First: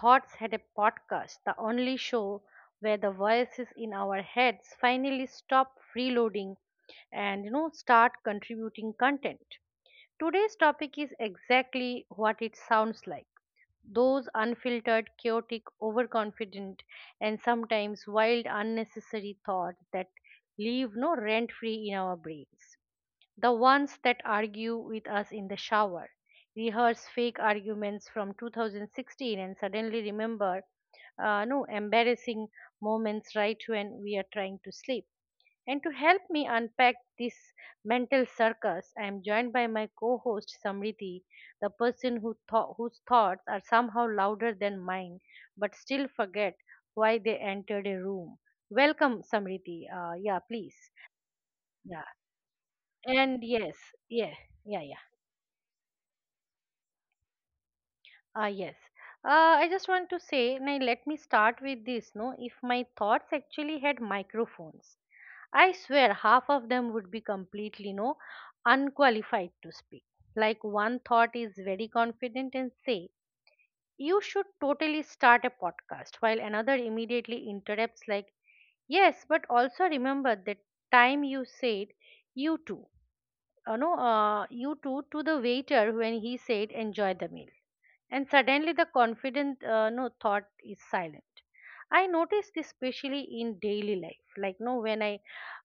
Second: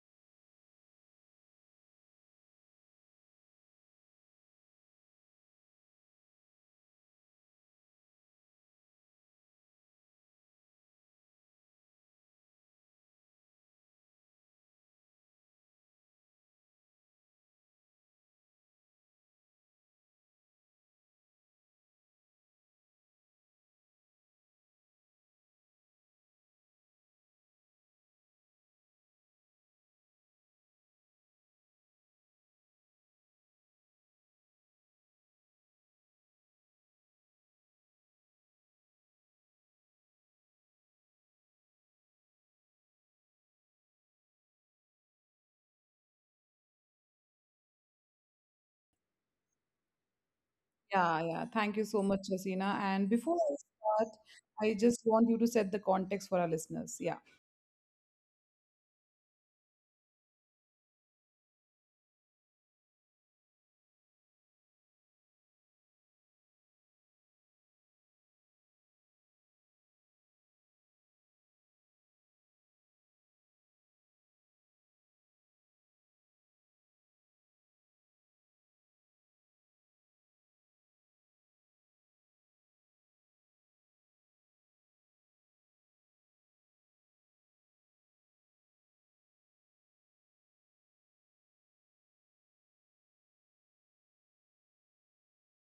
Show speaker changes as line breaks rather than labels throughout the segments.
Thoughts Had a Podcast, the only show where the voices in our heads finally stop freeloading and start contributing content. Today's topic is exactly what it sounds like. Those unfiltered, chaotic, overconfident, and sometimes wild, unnecessary thoughts that leave no rent free in our brains. The ones that argue with us in the shower, rehearse fake arguments from 2016, and suddenly remember no embarrassing moments right when we are trying to sleep. And to help me unpack this mental circus, I am joined by my co-host Samriti, the person who thought whose thoughts are somehow louder than mine, but still forget why they entered a room. Welcome, Samriti. Yeah, please.
Yeah, yeah. Thank you so
Yeah,
much, Rasina. And before
and
I
yes,
start,
yeah,
I
yeah,
just
yeah.
want you to set the context for our listeners. Yeah.
Ah, yes. I just want to say, now let me start with this. No, if my thoughts actually had microphones, I swear half of them would be completely no unqualified to speak. Like one thought is very confident and say, "You should totally start a podcast," while another immediately interrupts like, "Yes, but also remember that time you said you too." No, you too to the waiter when he said, "Enjoy the meal." And suddenly the confident no thought is silent. I notice this especially in daily life, like no, when I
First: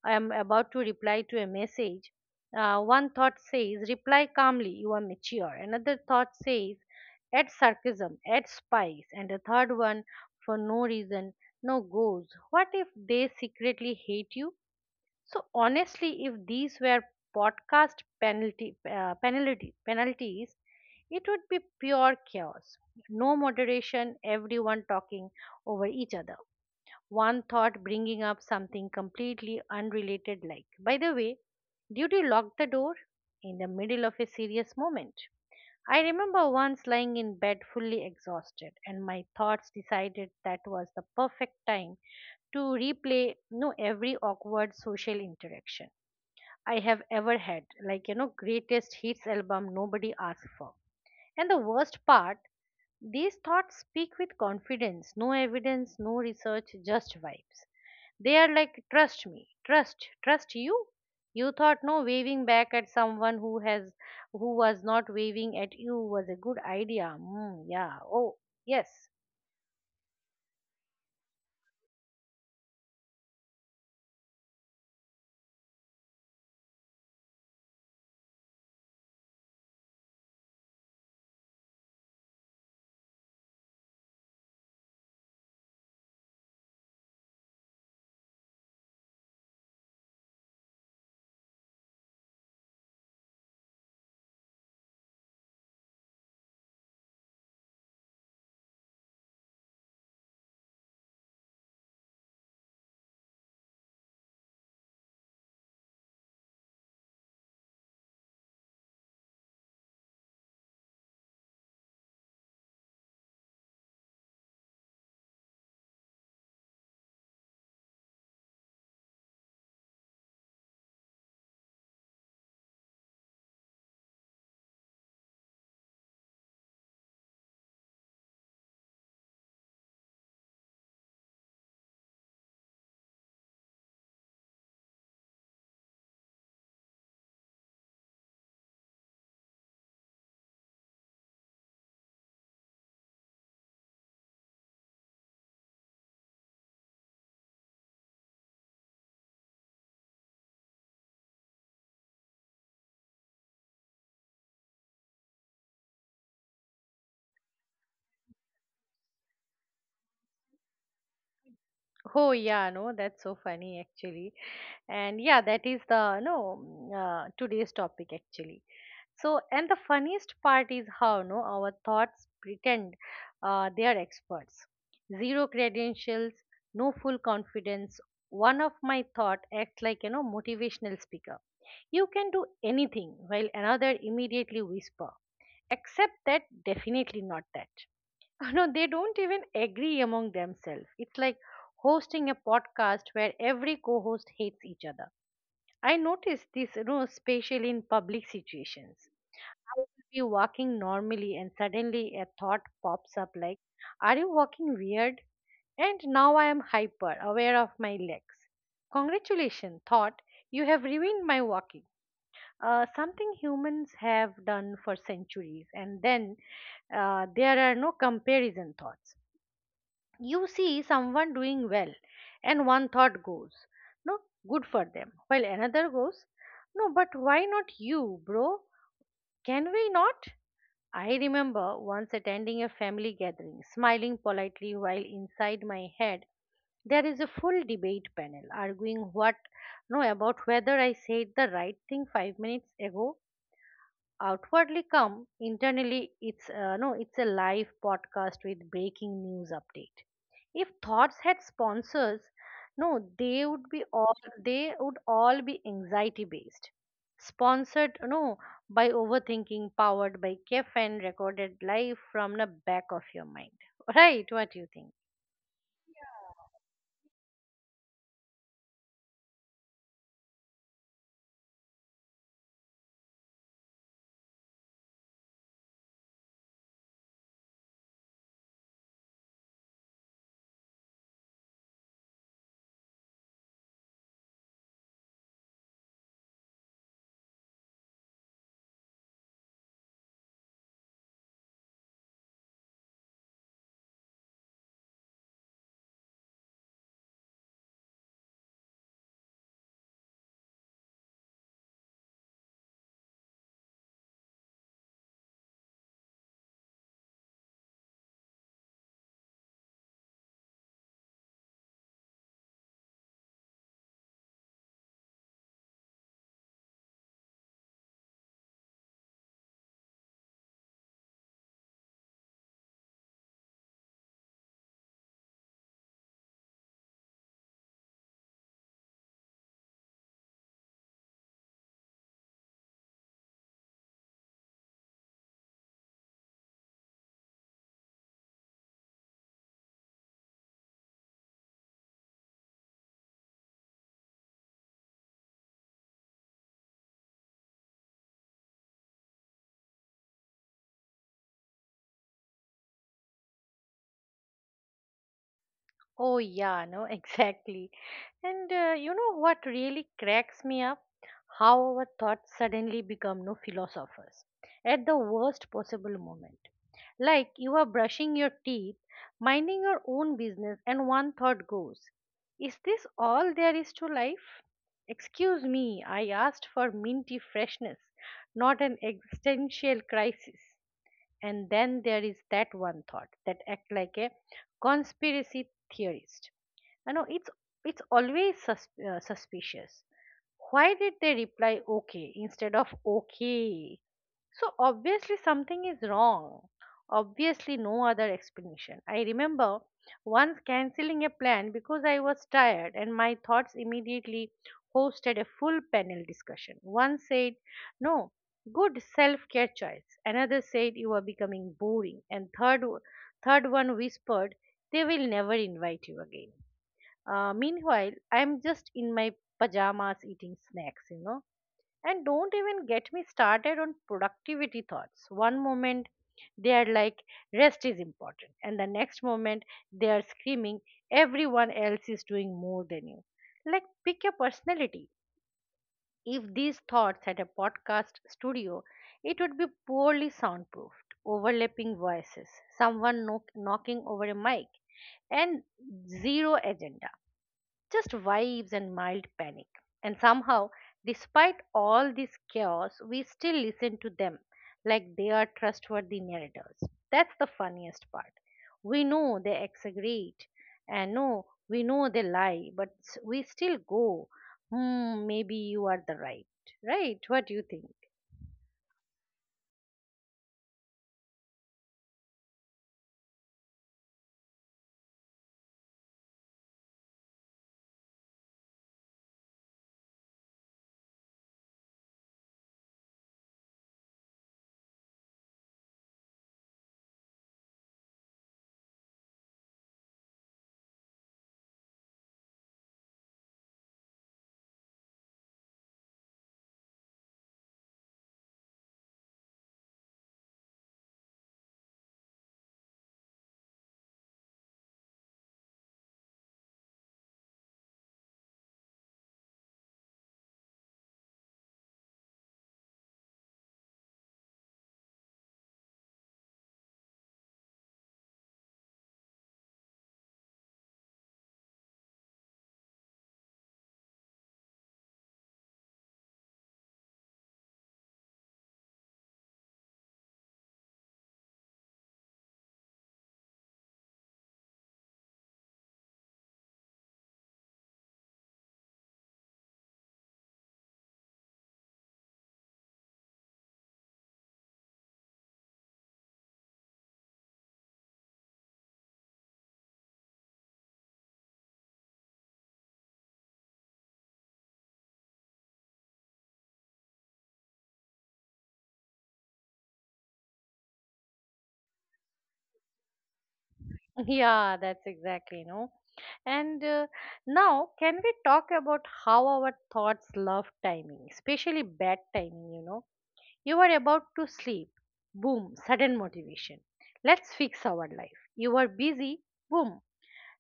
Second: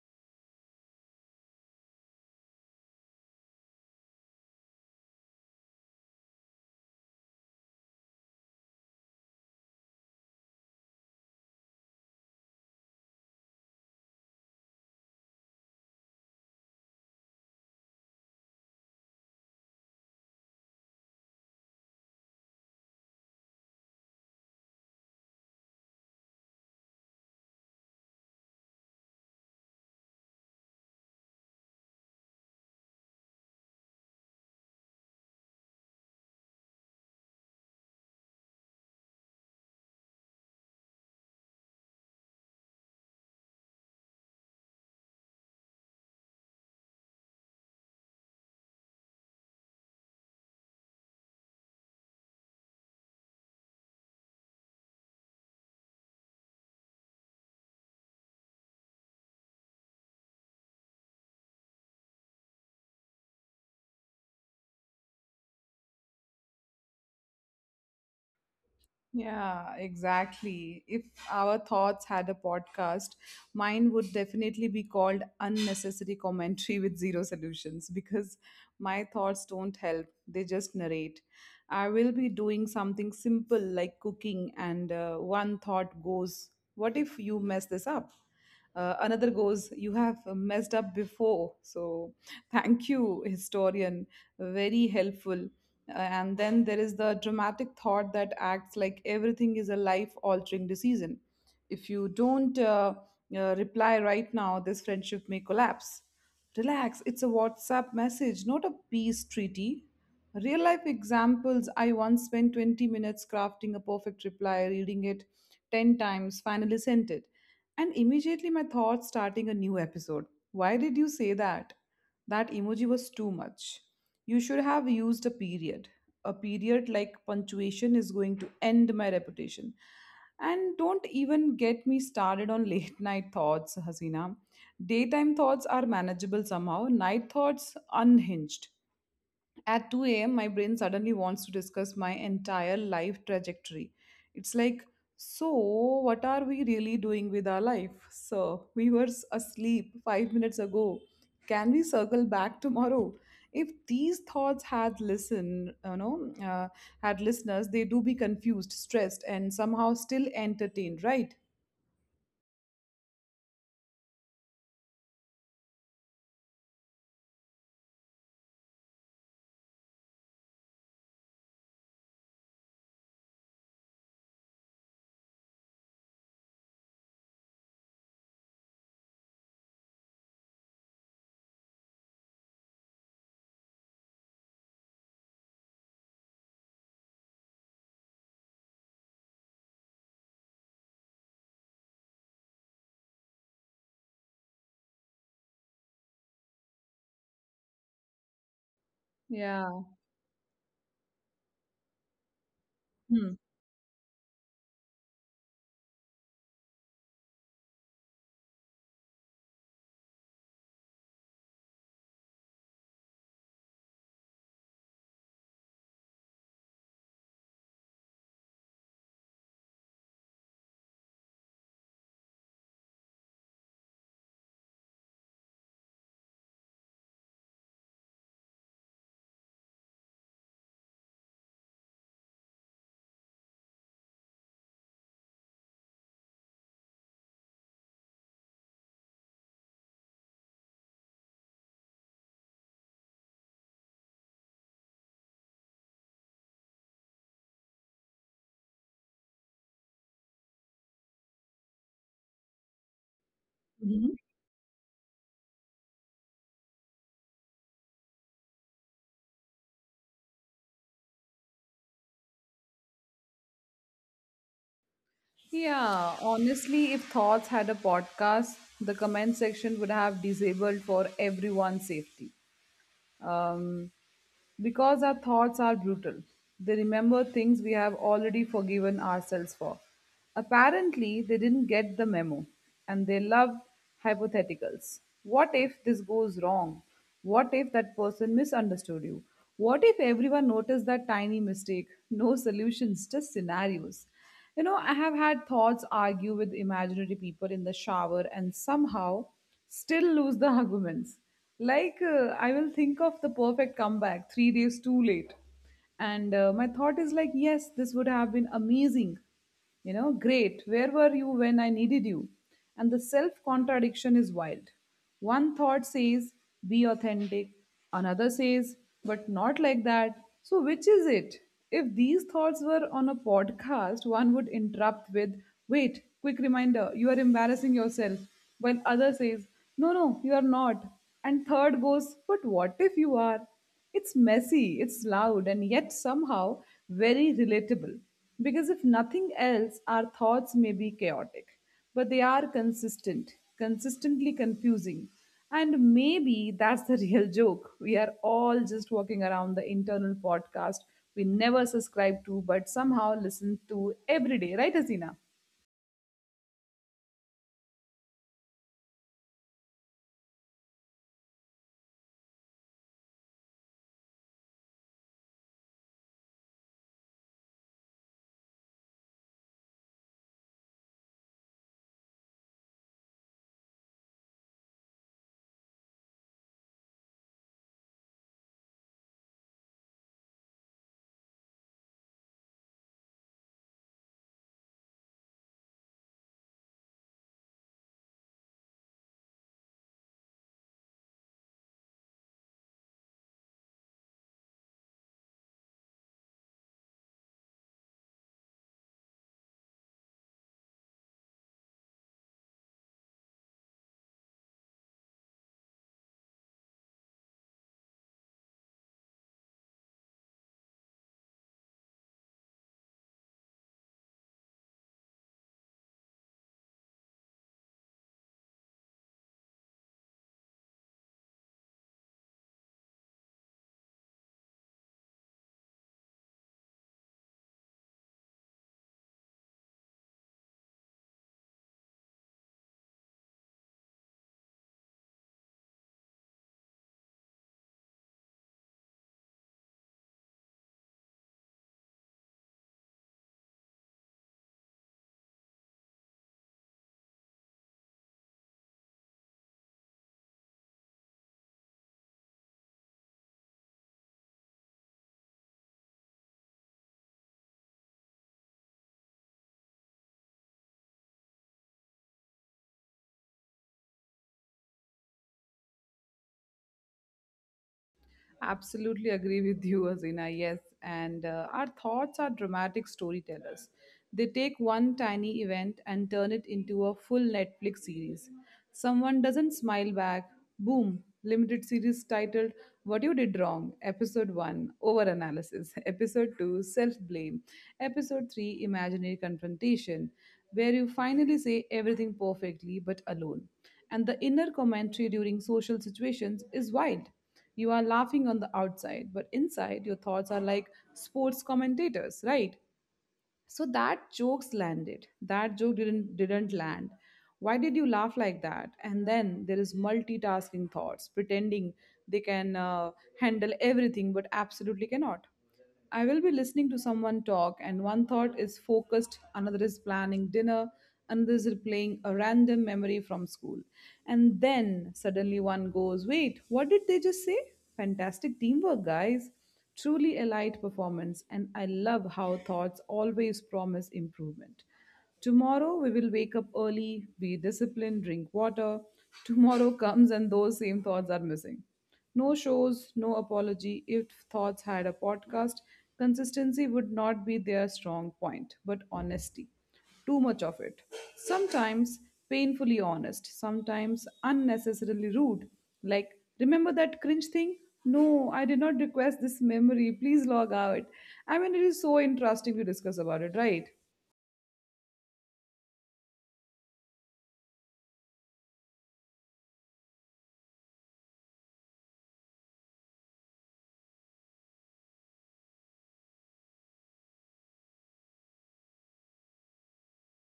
am about to reply to a message, one thought says reply calmly, you are mature, another thought says add sarcasm, add spice, and the third one, for no reason, no, goes, what if they secretly hate you? So honestly, if these were podcast penalty penalty penalties, it would be pure chaos. No moderation, everyone talking over each other. One thought bringing up something completely unrelated, like, by the way, did you lock the door? In the middle of a serious moment. I remember once lying in bed fully exhausted, and my thoughts decided that was the perfect time to replay no every awkward social interaction I have ever had. Like, greatest hits album nobody asked for. And the worst part, these thoughts speak with confidence, no evidence, no research, just vibes. They are like, trust me, trust you. You thought no waving back at someone who has, who was not waving at you was a good idea. Mm, yeah. Oh, yes.
Yeah, exactly. If our thoughts had a podcast, mine would definitely be called Unnecessary Commentary with Zero Solutions, because my thoughts don't help, they just narrate. I will be doing something simple like cooking, and one thought goes, "What if you mess this up?" Another goes, "You have messed up before." So thank you, historian. Very helpful. And then there is the dramatic thought that acts like everything is a life altering decision. If you don't reply right now, this friendship may collapse. Relax, it's a WhatsApp message, not a peace treaty. Real life examples: I once spent 20 minutes crafting a perfect reply, reading it 10 times, finally sent it. And immediately my thoughts starting a new episode. Why did you say that? That emoji was too much. You should have used a period. A period, like punctuation is going to end my reputation. And don't even get me started on late night thoughts, Hasina. Daytime thoughts are manageable somehow, night thoughts unhinged. At 2 a.m., my brain suddenly wants to discuss my entire life trajectory. It's like, so what are we really doing with our life? So we were asleep 5 minutes ago. Can we circle back tomorrow? If these thoughts had had listeners, they do be confused, stressed, and somehow still entertained, right?
Oh, yeah. No, that's so funny actually. And yeah, that is the no, today's topic actually. So and the funniest part is how no our thoughts pretend they are experts. Zero credentials, no, full confidence. One of my thought acts like, motivational speaker, you can do anything, while another immediately whisper, except that, definitely not that. No, they don't even agree among themselves. It's like hosting a podcast where every co-host hates each other. I notice this, especially in public situations. I
Yeah.
will be walking normally and suddenly a thought pops up
Hmm.
like, are you walking weird? And now I am hyper aware of my legs. Congratulations, thought, you have ruined my walking. Something humans have done for centuries, and then there are no comparison thoughts. You see someone doing well and one thought goes, no, good for them, while another goes, no, but why not you, bro? Can we not? I remember once attending a family gathering smiling politely while inside my head there is a full debate panel arguing what, no, about whether I said the right thing 5 minutes ago. Outwardly calm, internally it's no, it's a live podcast with breaking news update. If thoughts had sponsors, no, they would be all,
Mm-hmm.
they would all be anxiety based sponsored, no, by overthinking, powered by caffeine, recorded live from the back of your mind. Right, what do you think?
Yeah, honestly, if Thoughts had a podcast, the comment section would have disabled for everyone's safety. Um, because our thoughts are brutal, they remember things we have already forgiven ourselves for. Apparently, they didn't get the memo and they love hypotheticals. What if this goes wrong? What if that person misunderstood you? What if everyone noticed that tiny mistake? No solutions, just scenarios. You know, I have had thoughts argue with imaginary people in the shower and somehow still lose the arguments. Like, I will think of the perfect comeback 3 days too late. And my thought is like, yes, this would have been amazing. You know, great, where were you when I needed you? And the self contradiction is wild. One thought says, "Be authentic," another says, "But not like that." So, which is it? If these thoughts were on a podcast, one would interrupt with, "Wait, quick reminder, you are embarrassing yourself," while other says, "No, no, you are not," and third goes, "But what if you are?" It's messy, it's loud, and yet somehow very relatable. Because if nothing else, our thoughts may be chaotic, but they are consistent, consistently confusing. And maybe that's the real joke. We are all just walking around the internal podcast we never subscribe to, but somehow listen to every day, right, Hasina?
Oh, yeah, no, exactly. And you know what really cracks me up? How our thoughts suddenly become no philosophers at the worst possible moment. Like you are brushing your teeth, minding your own business, and one thought goes, is this all there is to life? Excuse me, I asked for minty freshness, not an existential crisis. And then there is that one thought that act like a conspiracy theorist. You know, it's always suspicious. Why did they reply okay instead of okay? So obviously something is wrong. Obviously no other explanation. I remember once cancelling a plan because I was tired and my thoughts immediately hosted a full panel discussion. One said, "No, good self-care choice." Another said, "You are becoming boring." And third one whispered, "They will never invite you again." Meanwhile, I'm just in my pajamas eating snacks, you know. And don't even get me started on productivity thoughts. One moment they are like, rest is important. And the next moment they are screaming, everyone else is doing more than you. Like, pick your personality. If these thoughts had a podcast studio, it would be poorly soundproofed, overlapping voices, someone knocking over a mic, and zero agenda, just vibes and mild panic. And somehow, despite all this chaos, we still listen to them like they are trustworthy narrators. That's the funniest part. We know they exaggerate, and no, we know they lie, but we still go, hmm, maybe you are the right. Right? What do you think?
Absolutely agree with you, Azina. Yes. And our thoughts are dramatic storytellers. They take one tiny event and turn it into a full Netflix series. Someone doesn't smile back. Boom. Limited series titled What You Did Wrong. Episode 1, Over Analysis. Episode 2, Self Blame. Episode 3, Imaginary Confrontation, where you finally say everything perfectly but alone. And the inner commentary during social situations is wild. You are laughing on the outside, but inside your thoughts are like sports commentators, right? So that jokes landed, that joke didn't land, why did you laugh like that? And then there is multitasking thoughts pretending they can handle everything but absolutely cannot. I will be listening to someone talk and one thought is focused, another is planning dinner, another is replaying a random memory from school, and then suddenly one goes, wait, what did they just say? Fantastic teamwork, guys. Truly a light performance, and I love how thoughts always promise improvement. Tomorrow we will wake up early, be disciplined, drink water. Tomorrow comes and those same thoughts are missing. No shows, no apology. If thoughts had a podcast, consistency would not be their strong point, but honesty, too much of it. Sometimes painfully honest, sometimes unnecessarily rude. Like, remember that cringe thing? No, I did not request this memory. Please log out. I mean, it is so interesting to discuss about it, right?
Yeah, that's exactly, no. And now, can we talk about how our thoughts love timing, especially bad timing, you know? You are about to sleep. Boom, sudden motivation. Let's fix our life. You are busy. Boom,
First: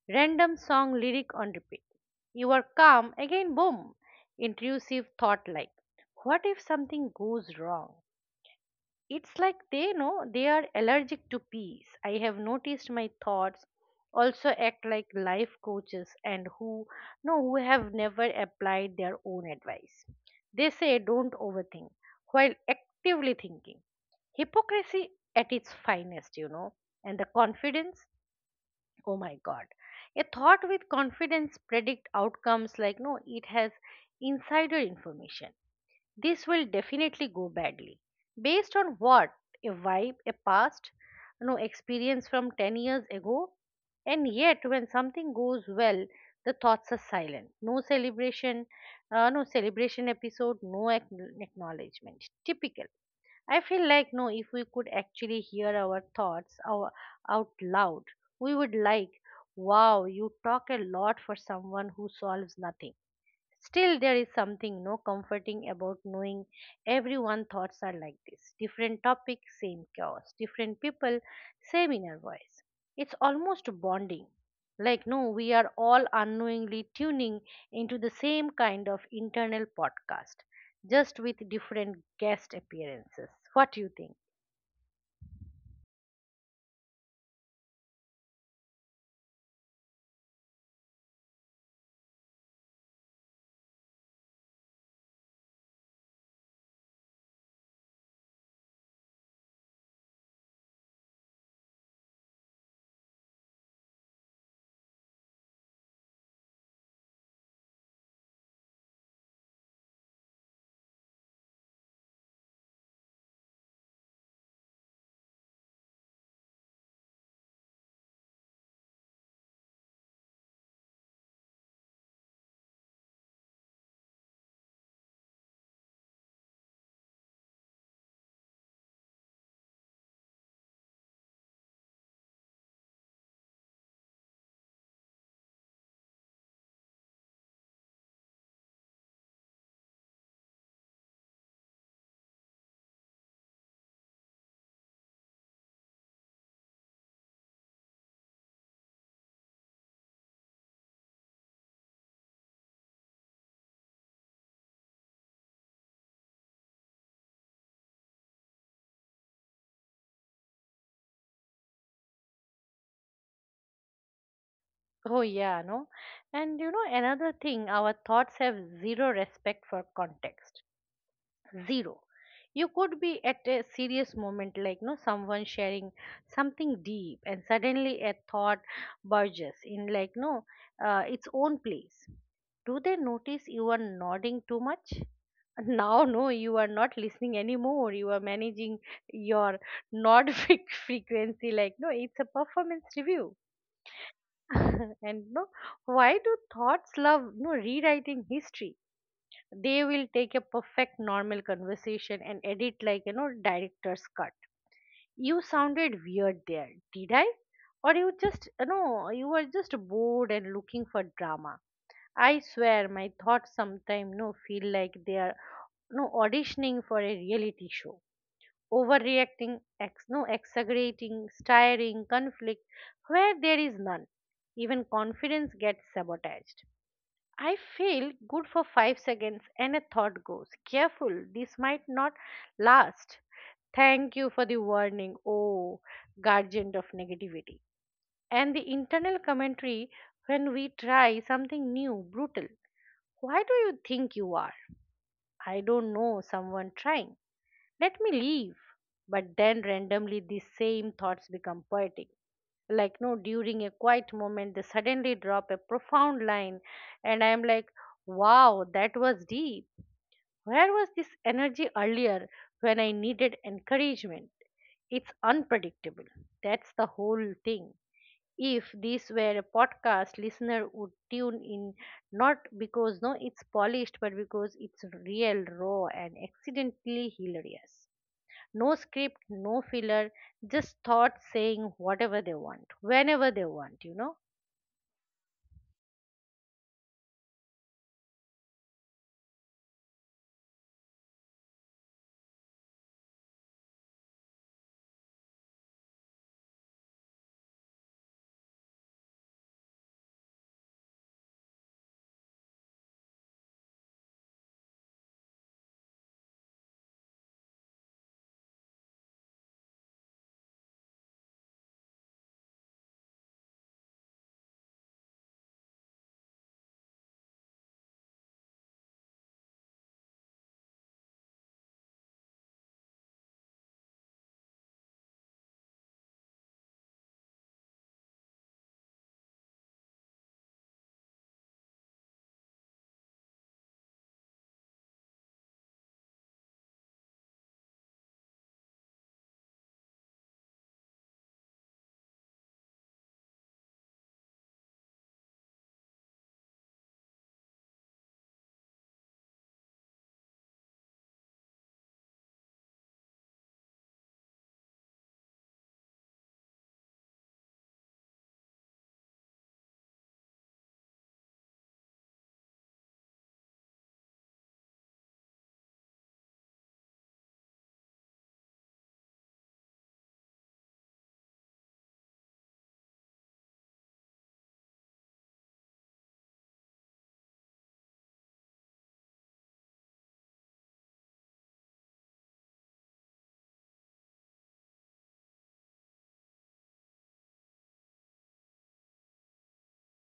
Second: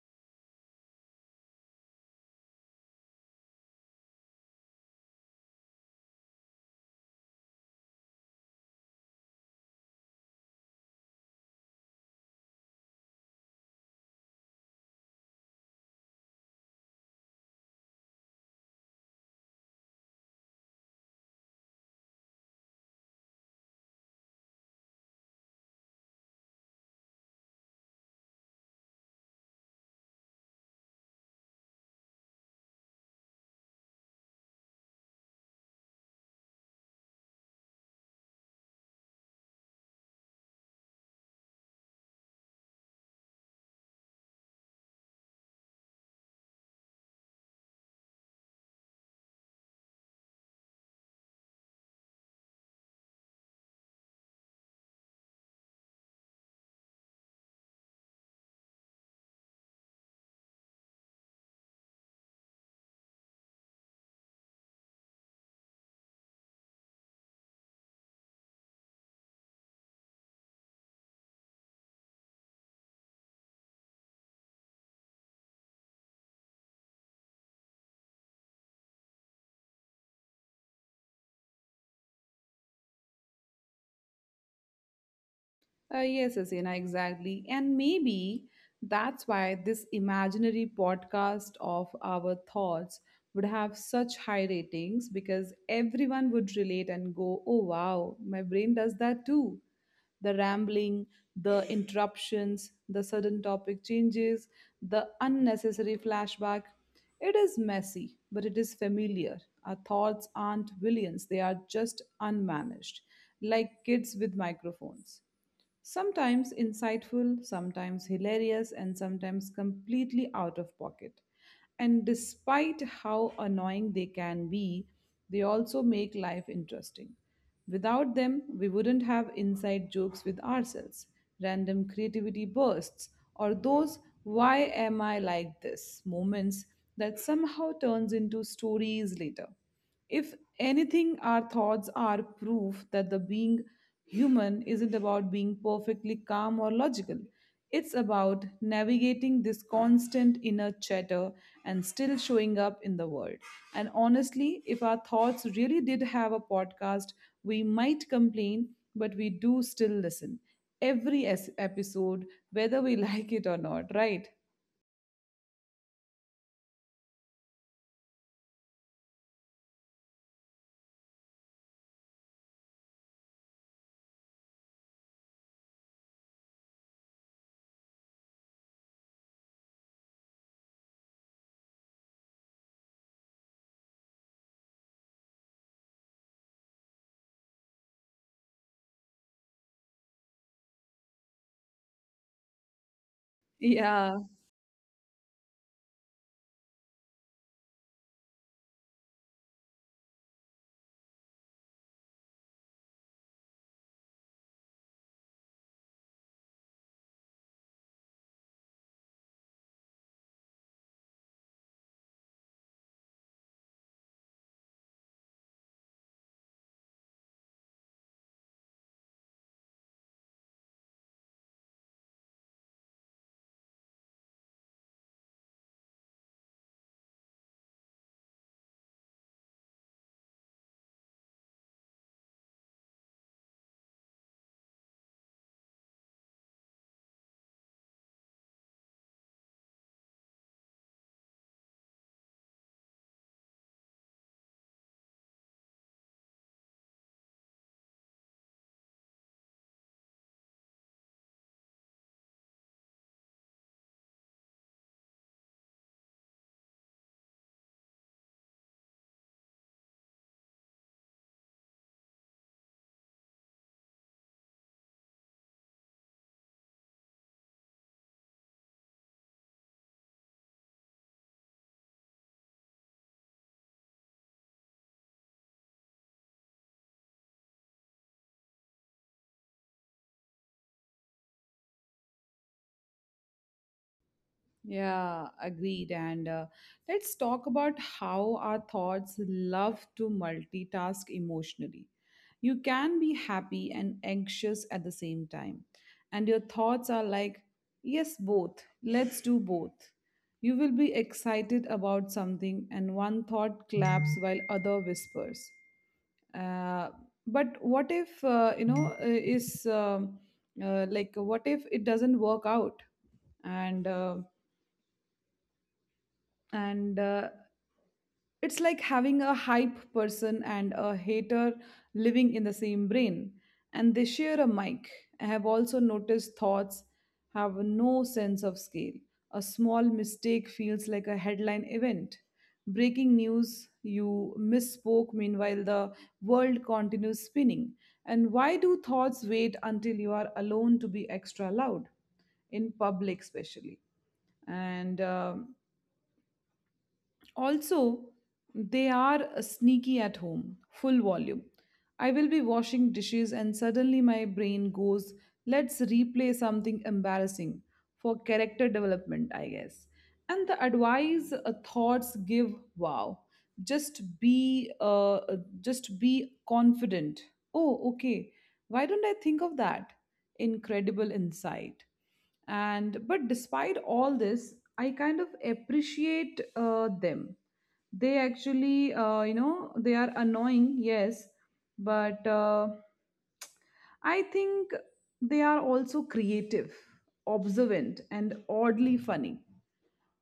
random song lyric on repeat. You are calm. Again, boom, intrusive thought like, what if something goes wrong? It's like they know they are allergic to peace. I have noticed my thoughts also act like life coaches and who no who have never applied their own advice. They say don't overthink while actively thinking. Hypocrisy at its finest, you know. And the confidence, oh my god. A thought with confidence predict outcomes like no it has insider information, this will definitely go badly. Based on what? A vibe, a past, no, experience from 10 years ago. And yet when something goes well, the thoughts are silent, no celebration, no celebration episode, no acknowledgement, typical. I feel like no, if we could actually hear our thoughts, out loud, we would like, wow, you talk a lot for someone who solves nothing. Still, there is something no comforting about knowing everyone's thoughts are like this. Different topic, same chaos. Different people, same inner voice. It's almost bonding. Like, no, we are all unknowingly tuning into the same kind of internal podcast, just with different guest appearances. What do you think?
Yes, Asena, exactly. And maybe that's why this imaginary podcast of our thoughts would have such high ratings, because everyone would relate and go, oh wow, my brain does that too. The rambling, the interruptions, the sudden topic changes, the unnecessary flashback. It is messy, but it is familiar. Our thoughts aren't villains, they are just unmanaged, like kids with microphones. Sometimes insightful, sometimes hilarious, and sometimes completely out of pocket. And despite how annoying they can be, they also make life interesting. Without them, we wouldn't have inside jokes with ourselves, random creativity bursts, or those why am I like this moments that somehow turns into stories later. If anything, our thoughts are proof that the being human isn't about being perfectly calm or logical. It's about navigating this constant inner chatter and still showing up in the world. And honestly, if our thoughts really did have a podcast, we might complain, but we do still listen. Every episode, whether we like it or not, right?
Oh, yeah, no? And you know, another thing, our thoughts have zero respect for context, zero. You could be at a serious moment like no someone sharing something deep and suddenly a thought burges in like no, its own place. Do they notice you are nodding too much? Now no, you are not listening anymore, you are managing your nod frequency, like no it's a performance review.
Yeah,
And no, why do thoughts love no rewriting history? They will take a perfect normal conversation and edit, like, director's cut. You sounded weird there. Did I? Or you just, you were just bored and looking for drama. I swear my thoughts sometimes no feel like they are no auditioning for a reality show, overreacting, ex no exaggerating, stirring conflict where there is none. Even confidence gets sabotaged. I feel good for 5 seconds and a thought goes, careful, this might not last. Thank you for the warning, oh guardian of negativity. And the internal commentary when we try something new, brutal. Why do you think you are? I don't know, someone trying. Let me leave. But then randomly these same thoughts become poetic. Like, no, during a quiet moment, they suddenly drop a profound line, and I'm like, wow, that was deep. Where was this energy earlier when I needed encouragement? It's unpredictable. That's the whole thing. If this were a podcast, listener would tune in not because no it's polished, but because it's real, raw, and accidentally hilarious. No script, no filler, just thoughts saying whatever they want, whenever they want, you know?
yeah, agreed. And let's talk about how our thoughts love to multitask emotionally. You can be happy and anxious at the same time, and your thoughts are like, yes, both. Let's do both. You will be excited about something, and one thought claps while other whispers. Uh, but what if, you know, is like, what if it doesn't work out? And uh, and it's like having a hype person and a hater living in the same brain and they share a mic. I have also noticed thoughts have no sense of scale. A small mistake feels like a headline event. Breaking news, you misspoke, meanwhile the world continues spinning. And why do thoughts wait until you are alone to be extra loud? In public especially, and also, they are sneaky. At home, full volume. I will be washing dishes and suddenly my brain goes, let's replay something embarrassing for character development, I guess. And the advice thoughts give, wow. Just be confident. Oh, okay. Why don't I think of that? Incredible insight. And but despite all this, I kind of appreciate them. They actually, they are annoying, yes, but I think they are also creative, observant and oddly funny.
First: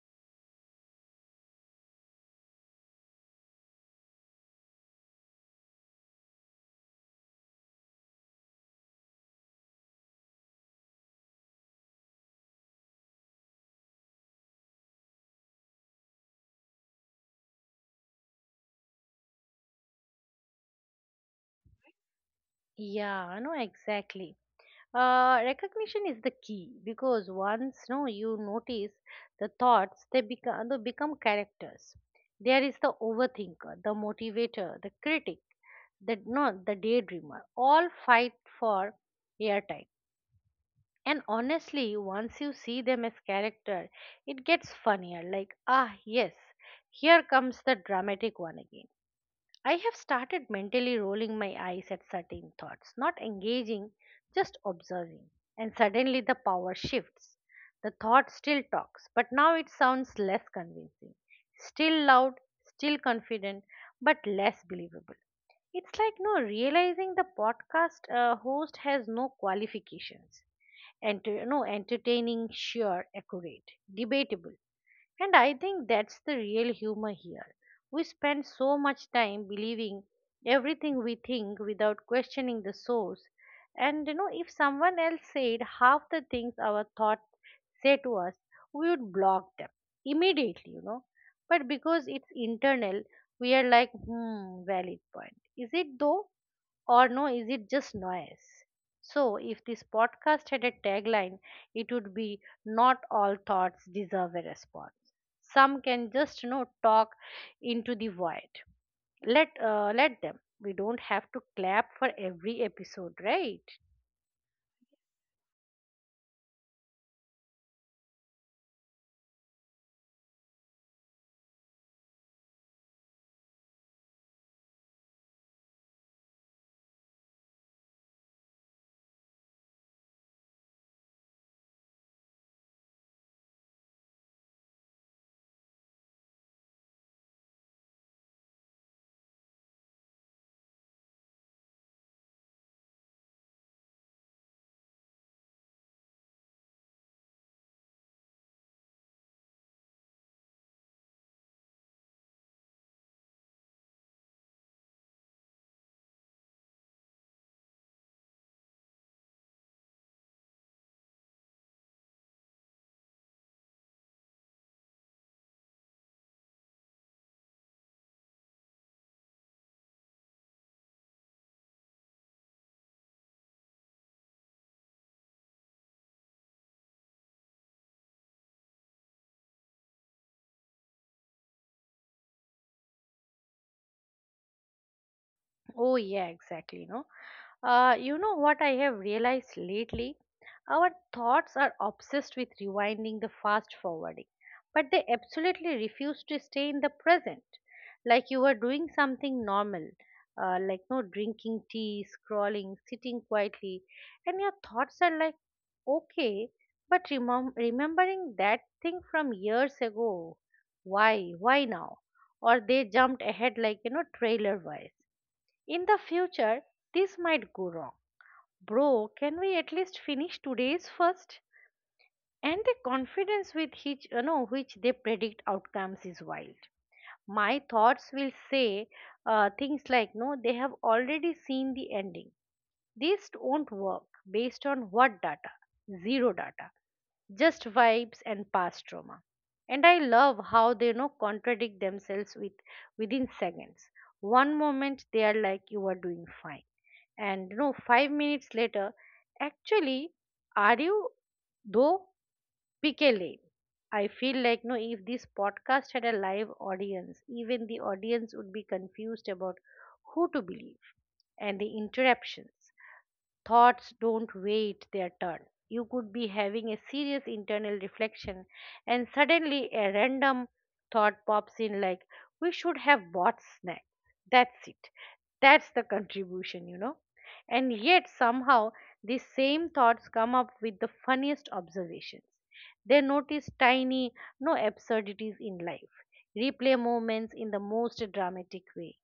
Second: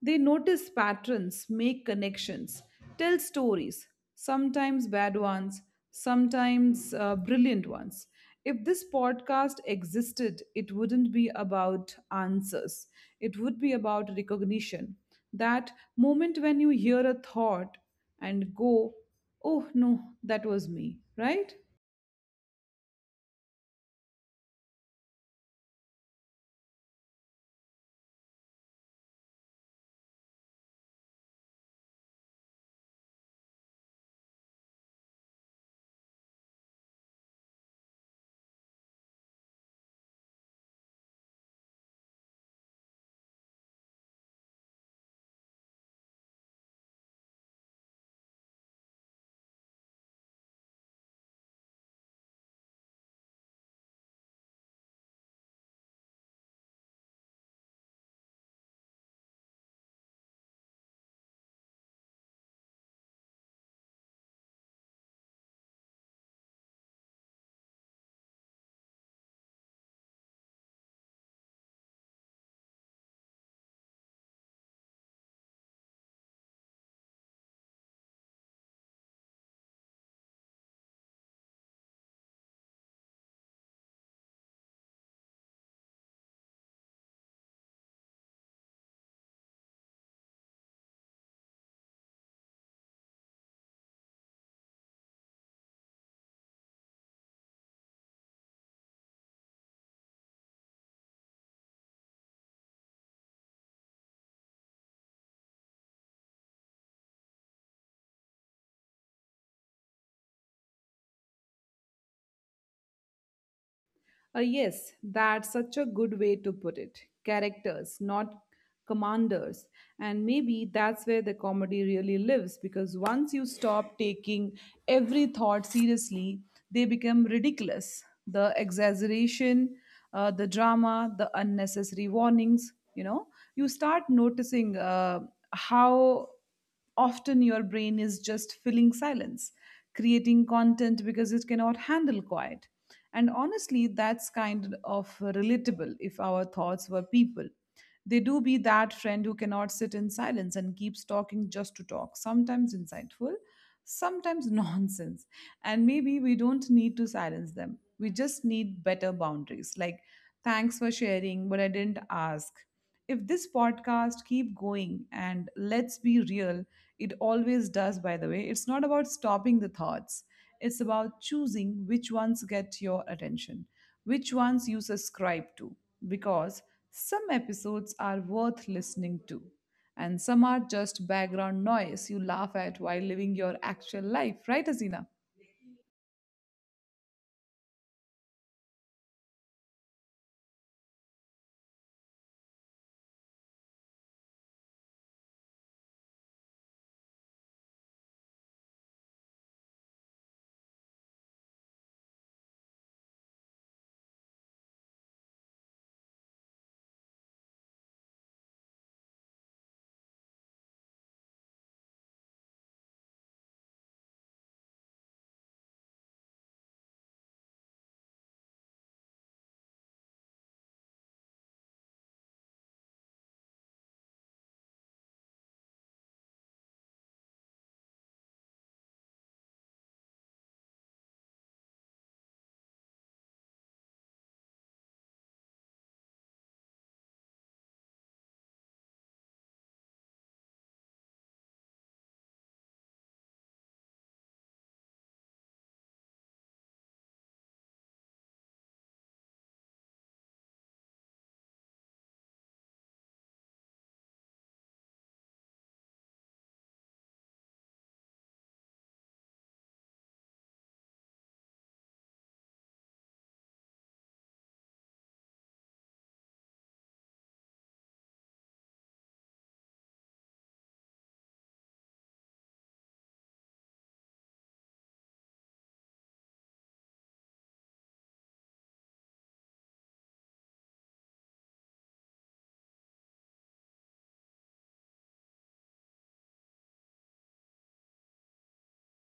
They notice patterns, make connections, tell stories, sometimes bad ones, sometimes brilliant ones. If this podcast existed, it wouldn't be about answers, it would be about recognition. That moment when you hear a thought and go, oh no, that was me, right?
Yeah, I know exactly. Recognition is the key because once no, you notice the thoughts, they become, characters. There is the overthinker, the motivator, the critic, the no, the daydreamer. All fight for airtime. And honestly, once you see them as character, it gets funnier. Like, ah, yes, here comes the dramatic one again. I have started mentally rolling my eyes at certain thoughts, not engaging, just observing. And suddenly the power shifts. The thought still talks, but now it sounds less convincing. Still loud, still confident, but less believable. It's like no realizing the podcast host has no qualifications enter, no, entertaining, sure, accurate, debatable. And I think that's the real humor here. We spend so much time believing everything we think without questioning the source. And you know, if someone else said half the things our thought said to us, we would block them immediately, you know. But because it's internal, we are like, hmm, valid point. Is it though? Or no, is it just noise? So if this podcast had a tagline, it would be not all thoughts deserve a response. Some can just you know talk into the void. Let them. We don't have to clap for every episode, right?
Yes, that's such a good way to put it. Characters, not commanders. And maybe that's where the comedy really lives, because once you stop taking every thought seriously, they become ridiculous. The exaggeration, the drama, the unnecessary warnings, you know, you start noticing how often your brain is just filling silence, creating content because it cannot handle quiet. And honestly, that's kind of relatable. If our thoughts were people, they do be that friend who cannot sit in silence and keeps talking just to talk, sometimes insightful, sometimes nonsense. And maybe we don't need to silence them. We just need better boundaries. Like, thanks for sharing, but I didn't ask. If this podcast keep going, and let's be real, it always does by the way, it's not about stopping the thoughts. It's about choosing which ones get your attention, which ones you subscribe to, because some episodes are worth listening to and some are just background noise you laugh at while living your actual life, right Azina?
Oh, yeah, exactly. No, you know what I have realized lately? Our thoughts are obsessed with rewinding the fast forwarding, but they absolutely refuse to stay in the present. Like you were doing something normal, like no drinking tea, scrolling, sitting quietly, and your thoughts are like, okay, but remembering that thing from years ago, why now? Or they jumped ahead like you know trailer wise in the future, this might go wrong. Bro, can we at least finish today's first? And the confidence with which you know which they predict outcomes is wild. My thoughts will say things like, no, they have already seen the ending, these don't work based on what data? Zero data, just vibes and past trauma. And I love how they you know contradict themselves with within seconds. One moment they are like you are doing fine, and you know 5 minutes later, actually, are you though pickle? I feel like no, if this podcast had a live audience, even the audience would be confused about who to believe and the interruptions. Thoughts don't wait their turn. You could be having a serious internal reflection, and suddenly a random thought pops in like, we should have bought snacks. That's it. That's the contribution, you know. And yet, somehow, these same thoughts come up with the funniest observations. They notice tiny, no absurdities in life, replay moments in the most dramatic way,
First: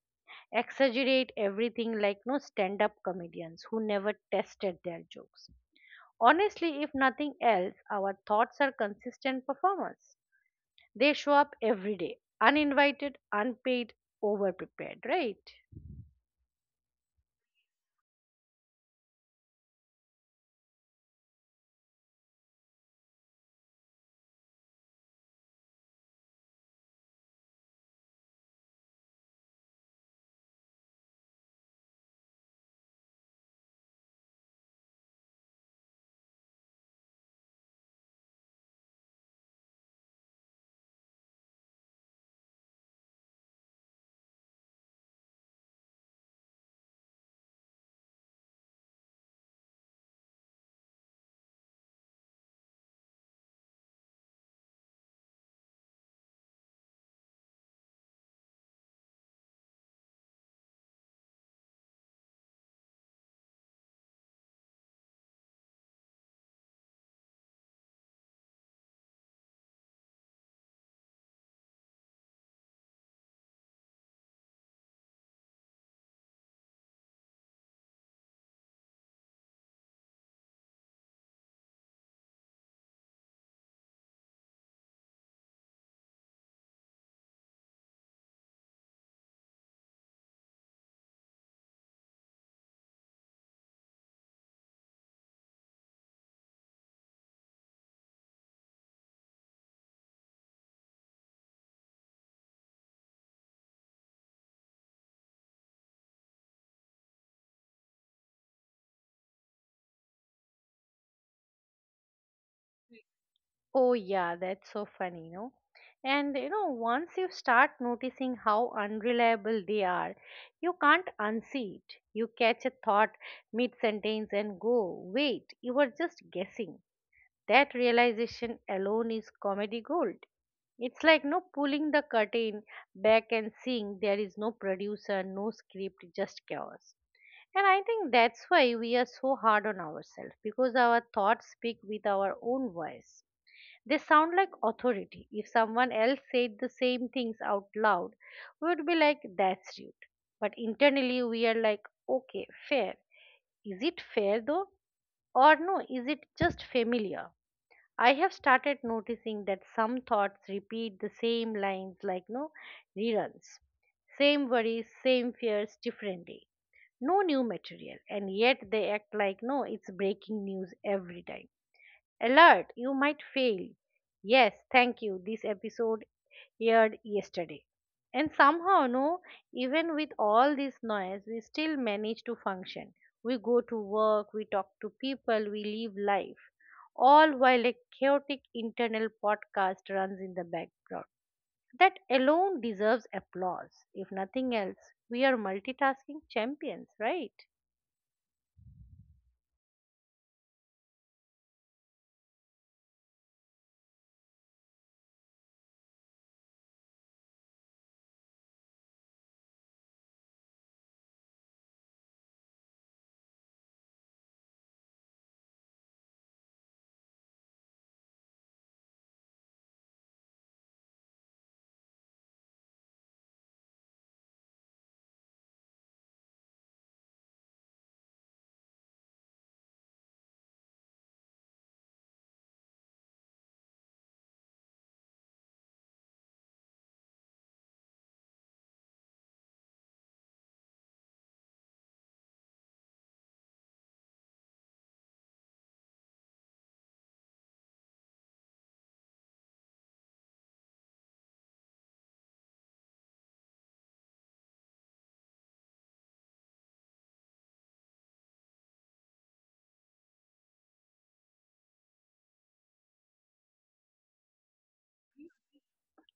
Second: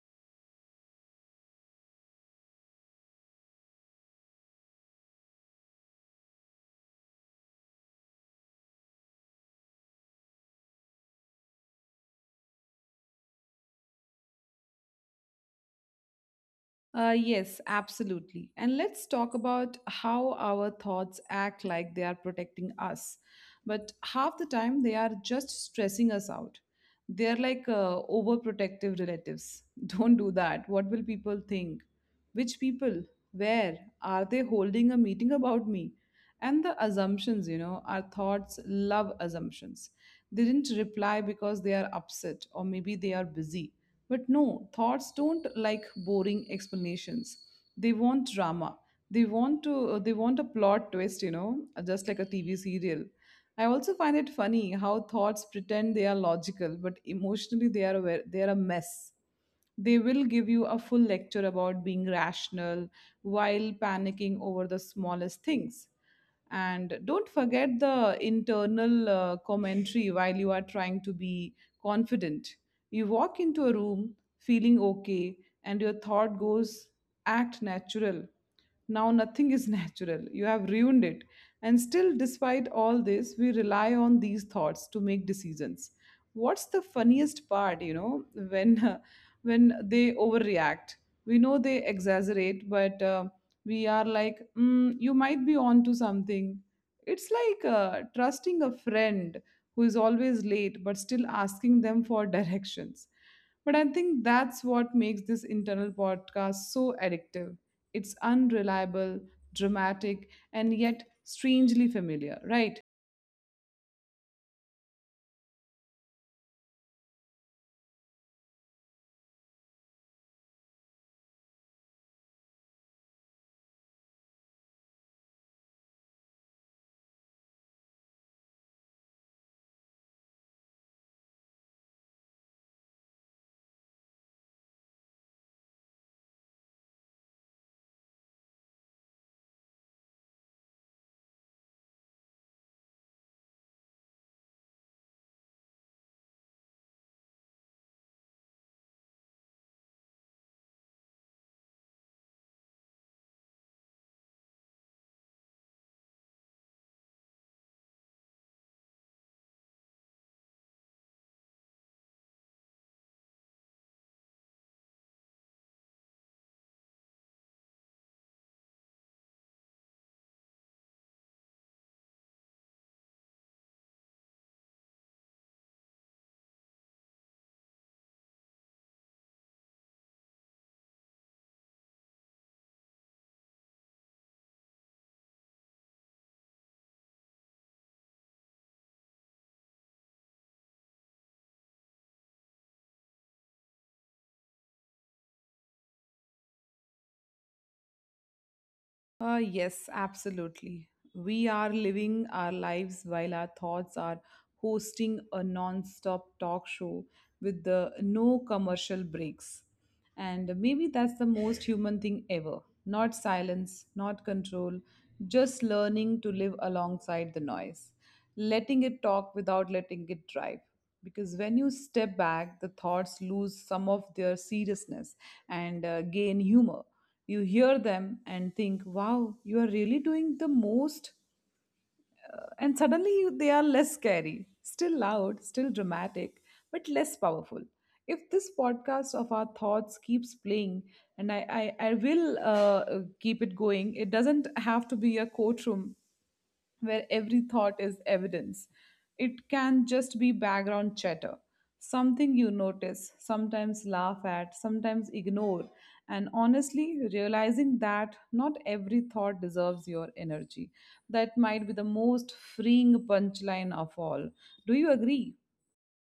exaggerate everything like no stand up comedians who never tested their jokes. Honestly, if nothing else, our thoughts are consistent performers. They show up every day, uninvited, unpaid, overprepared, right?
Yes, absolutely. And let's talk about how our thoughts act like they are protecting us. But half the time, they are just stressing us out. They're like overprotective relatives. Don't do that. What will people think? Which people? Where? Are they holding a meeting about me? And the assumptions, you know, our thoughts love assumptions. They didn't reply because they are upset, or maybe they are busy. But no, thoughts don't like boring explanations. They want drama. They want to. They want a plot twist. You know, just like a TV serial. I also find it funny how thoughts pretend they are logical, but emotionally they are aware, they are a mess. They will give you a full lecture about being rational while panicking over the smallest things. And don't forget the internal commentary while you are trying to be confident. You walk into a room feeling okay, and your thought goes, act natural. Now nothing is natural. You have ruined it. And still, despite all this, we rely on these thoughts to make decisions. What's the funniest part, you know, when when they overreact? We know they exaggerate, but we are like, mm, you might be on to something. It's like trusting a friend who is always late, but still asking them for directions. But I think that's what makes this internal podcast so addictive. It's unreliable, dramatic, and yet strangely familiar, right?
Oh, yeah, that's so funny, you know. And you know, once you start noticing how unreliable they are, you can't unsee it. You catch a thought mid sentence and go, wait, you were just guessing. That realization alone is comedy gold. It's like no pulling the curtain back and seeing there is no producer, no script, just chaos. And I think that's why we are so hard on ourselves because our thoughts speak with our own voice. They sound like authority. If someone else said the same things out loud, we would be like, that's rude. But internally, we are like, okay, fair. Is it fair though? Or no, is it just familiar? I have started noticing that some thoughts repeat the same lines like no reruns. Same worries, same fears, different day. No new material, and yet they act like no, it's breaking news every time. Alert, you might fail. Yes, thank you. This episode aired yesterday. And somehow, no, even with all this noise, we still manage to function. We go to work, we talk to people, we live life. All while a chaotic internal podcast runs in the background. That alone deserves applause. If nothing else, we are multitasking champions, right?
Yes, absolutely. We are living our lives while our thoughts are hosting a non stop talk show with the no commercial breaks. And maybe that's the most human thing ever. Not silence, not control, just learning to live alongside the noise, letting it talk without letting it drive. Because when you step back, the thoughts lose some of their seriousness and gain humor. You hear them and think, wow, you are really doing the most. And suddenly they are less scary, still loud, still dramatic, but less powerful. If this podcast of our thoughts keeps playing, and I will keep it going. It doesn't have to be a courtroom where every thought is evidence. It can just be background chatter, something you notice, sometimes laugh at, sometimes ignore. And honestly, realizing that not every thought deserves your energy. That might be the most freeing punchline of all. Do you agree?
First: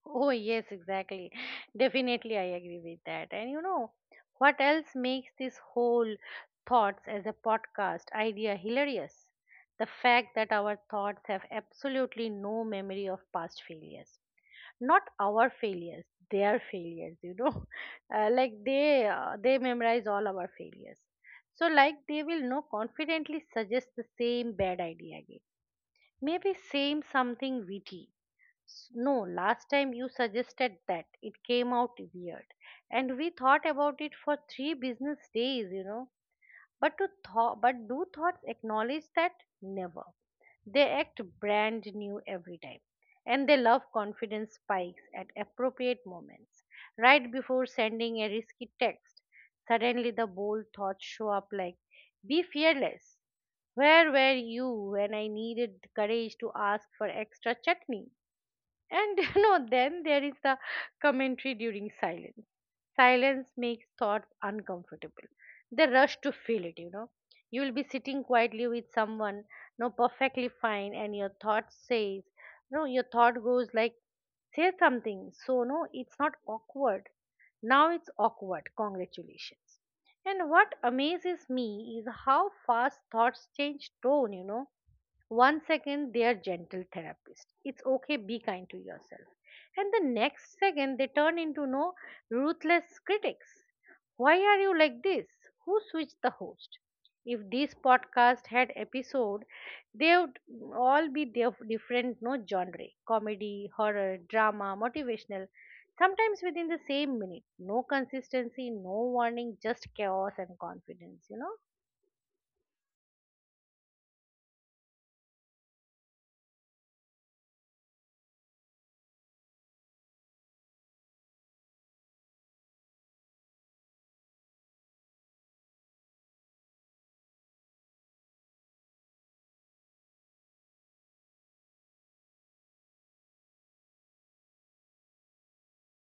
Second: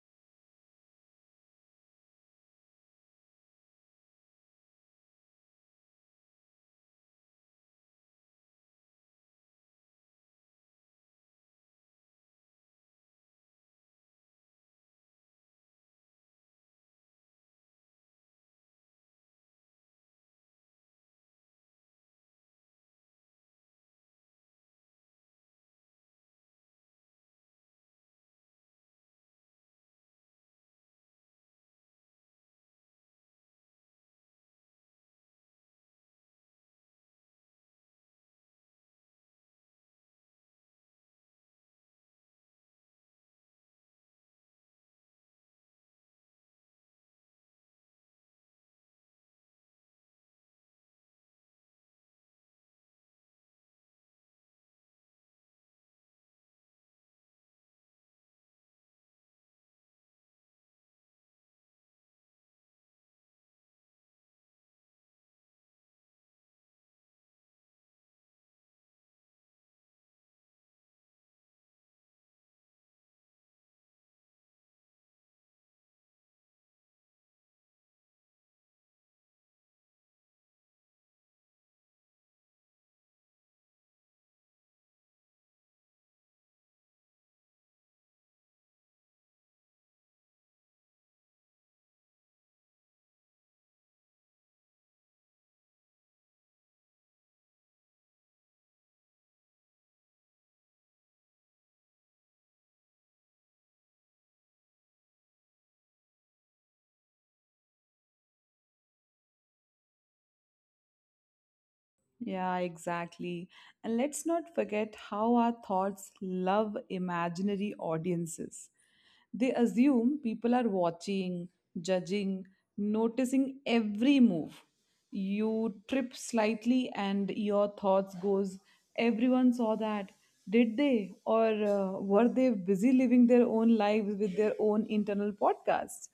Oh, yes, exactly. Definitely, I agree with that. And you know, what else makes this whole thoughts as a podcast idea hilarious? The fact that our thoughts have absolutely no memory of past failures. Not our failures, their failures, you know. Like they memorize all our failures. So like they will now confidently suggest the same bad idea again. Maybe same something witty, no, last time you suggested that. It came out weird. And we thought about it for 3 business days, you know. But do thoughts acknowledge that? Never. They act brand new every time. And they love confidence spikes at appropriate moments. Right before sending a risky text, suddenly the bold thoughts show up like, be fearless. Where were you when I needed courage to ask for extra chutney? And you know, then there is the commentary during silence. Silence makes thoughts uncomfortable. The rush to feel it, you know. You'll be sitting quietly with someone, no, perfectly fine, and your thought says, no, your thought goes like, say something. So, no, it's not awkward. Now it's awkward. Congratulations. And what amazes me is how fast thoughts change tone, you know, 1 second, they are gentle therapists. It's okay, be kind to yourself. And the next second, they turn into no ruthless critics. Why are you like this? Who switched the host? If this podcast had episode, they would all be different, no genre, comedy, horror, drama, motivational. Sometimes within the same minute, no consistency, no warning, just chaos and confidence. You know.
Yeah, exactly. And let's not forget how our thoughts love imaginary audiences. They assume people are watching, judging, noticing every move. You trip slightly and your thoughts goes, everyone saw that. Did they? Or were they busy living their own lives with their own internal podcasts?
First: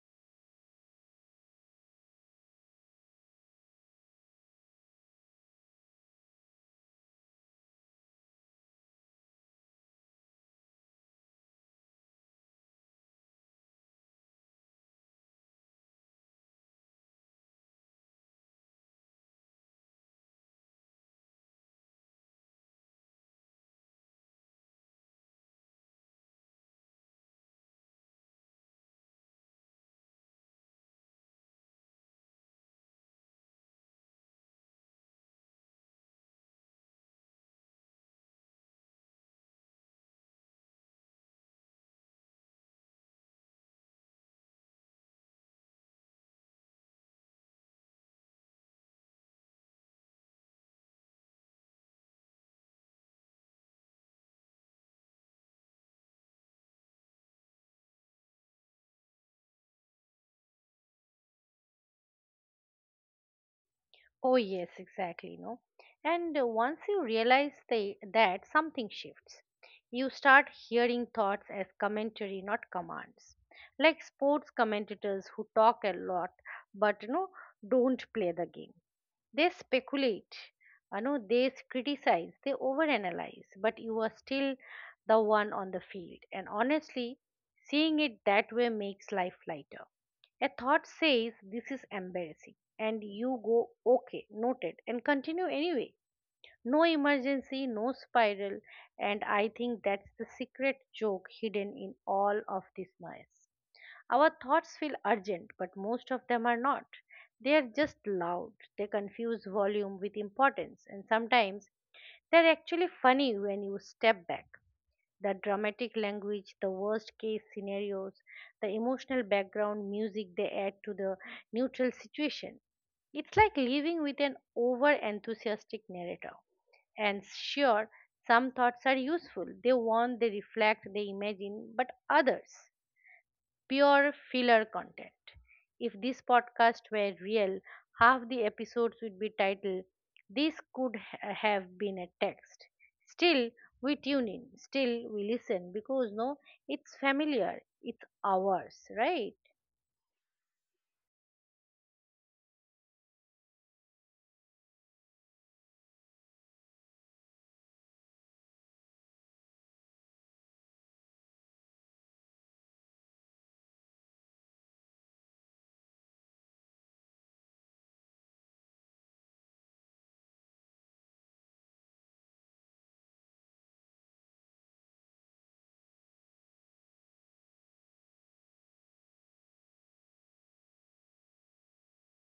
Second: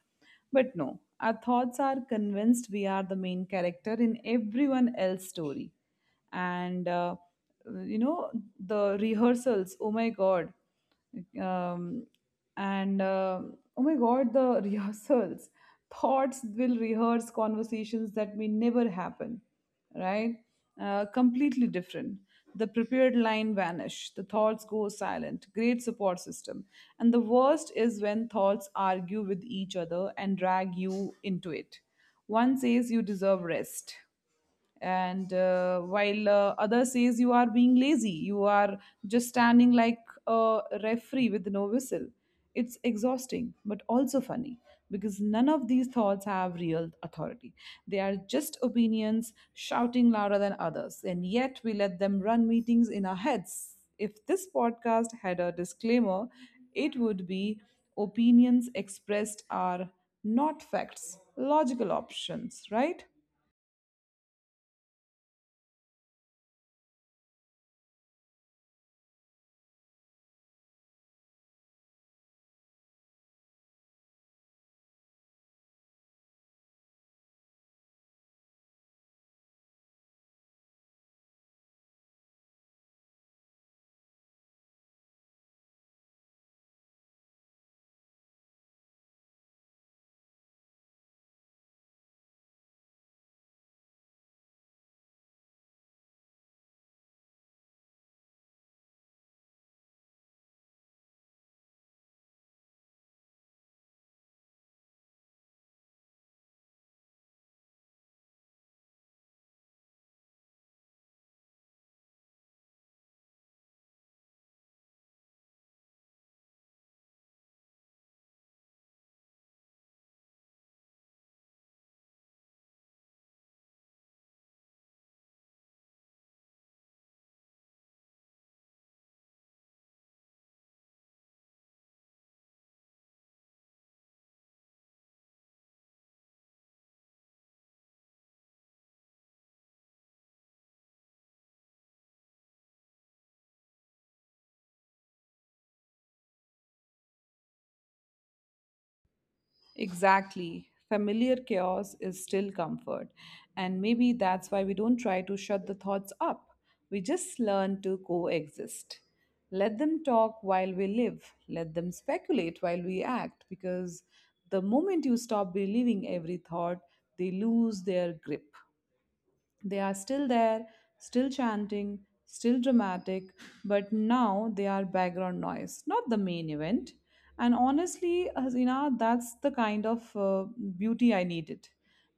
But no, our thoughts are convinced we are the main character in everyone else's story and you know, the rehearsals, oh my god, um, and oh my god, the rehearsals. Thoughts will rehearse conversations that may never happen, right? Completely different. The prepared line vanish, the thoughts go silent. Great support system. And the worst is when thoughts argue with each other and drag you into it. One says you deserve rest, and while other says you are being lazy. You are just standing like a referee with no whistle. It's exhausting but also funny because none of these thoughts have real authority. They are just opinions shouting louder than others, and yet we let them run meetings in our heads. If this podcast had a disclaimer, it would be, opinions expressed are not facts, logical options, right?
Oh, yes, exactly. No, and once you realize that something shifts, you start hearing thoughts as commentary, not commands. Like sports commentators who talk a lot but you know don't play the game. They speculate, you know, they criticize, they overanalyze, but you are still the one on the field. And honestly, seeing it that way makes life lighter. A thought says, this is embarrassing, and you go, okay, noted, and continue anyway. No emergency, no spiral, and I think that's the secret joke hidden in all of this noise. Our thoughts feel urgent, but most of them are not. They are just loud. They confuse volume with importance, and sometimes they're actually funny when you step back. The dramatic language, the worst case scenarios, the emotional background music they add to the neutral situation. It's like living with an over enthusiastic narrator. And sure, some thoughts are useful. They warn, they reflect, they imagine, but others pure filler content. If this podcast were real, half the episodes would be titled, this could have been a text. Still, we tune in, still, we listen because no, it's familiar, it's ours, right?
Exactly. Familiar chaos is still comfort. And maybe that's why we don't try to shut the thoughts up. We just learn to coexist. Let them talk while we live, let them speculate while we act, because the moment you stop believing every thought, they lose their grip. They are still there, still chanting, still dramatic, but now they are background noise, not the main event. And honestly, Hasina, that's the kind of beauty I needed.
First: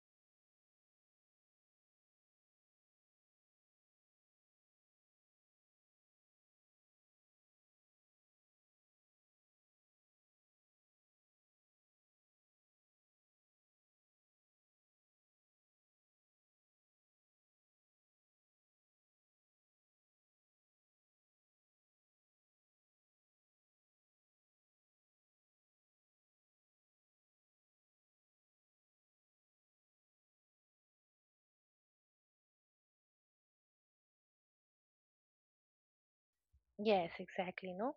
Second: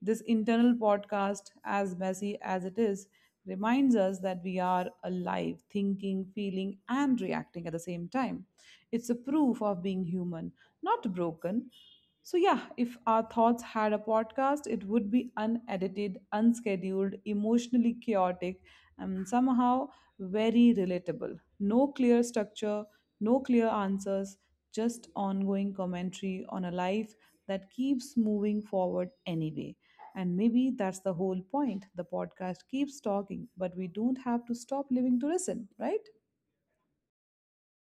This internal podcast, as messy as it is, reminds us that we are alive, thinking, feeling, and reacting at the same time. It's a proof of being human, not broken. So, yeah, if our thoughts had a podcast, it would be unedited, unscheduled, emotionally chaotic, and somehow very relatable. No clear structure, no clear answers, just ongoing commentary on a life that keeps moving forward anyway. And maybe that's the whole point. The podcast keeps talking, but we don't have to stop living to listen, right?
Yes, exactly. No,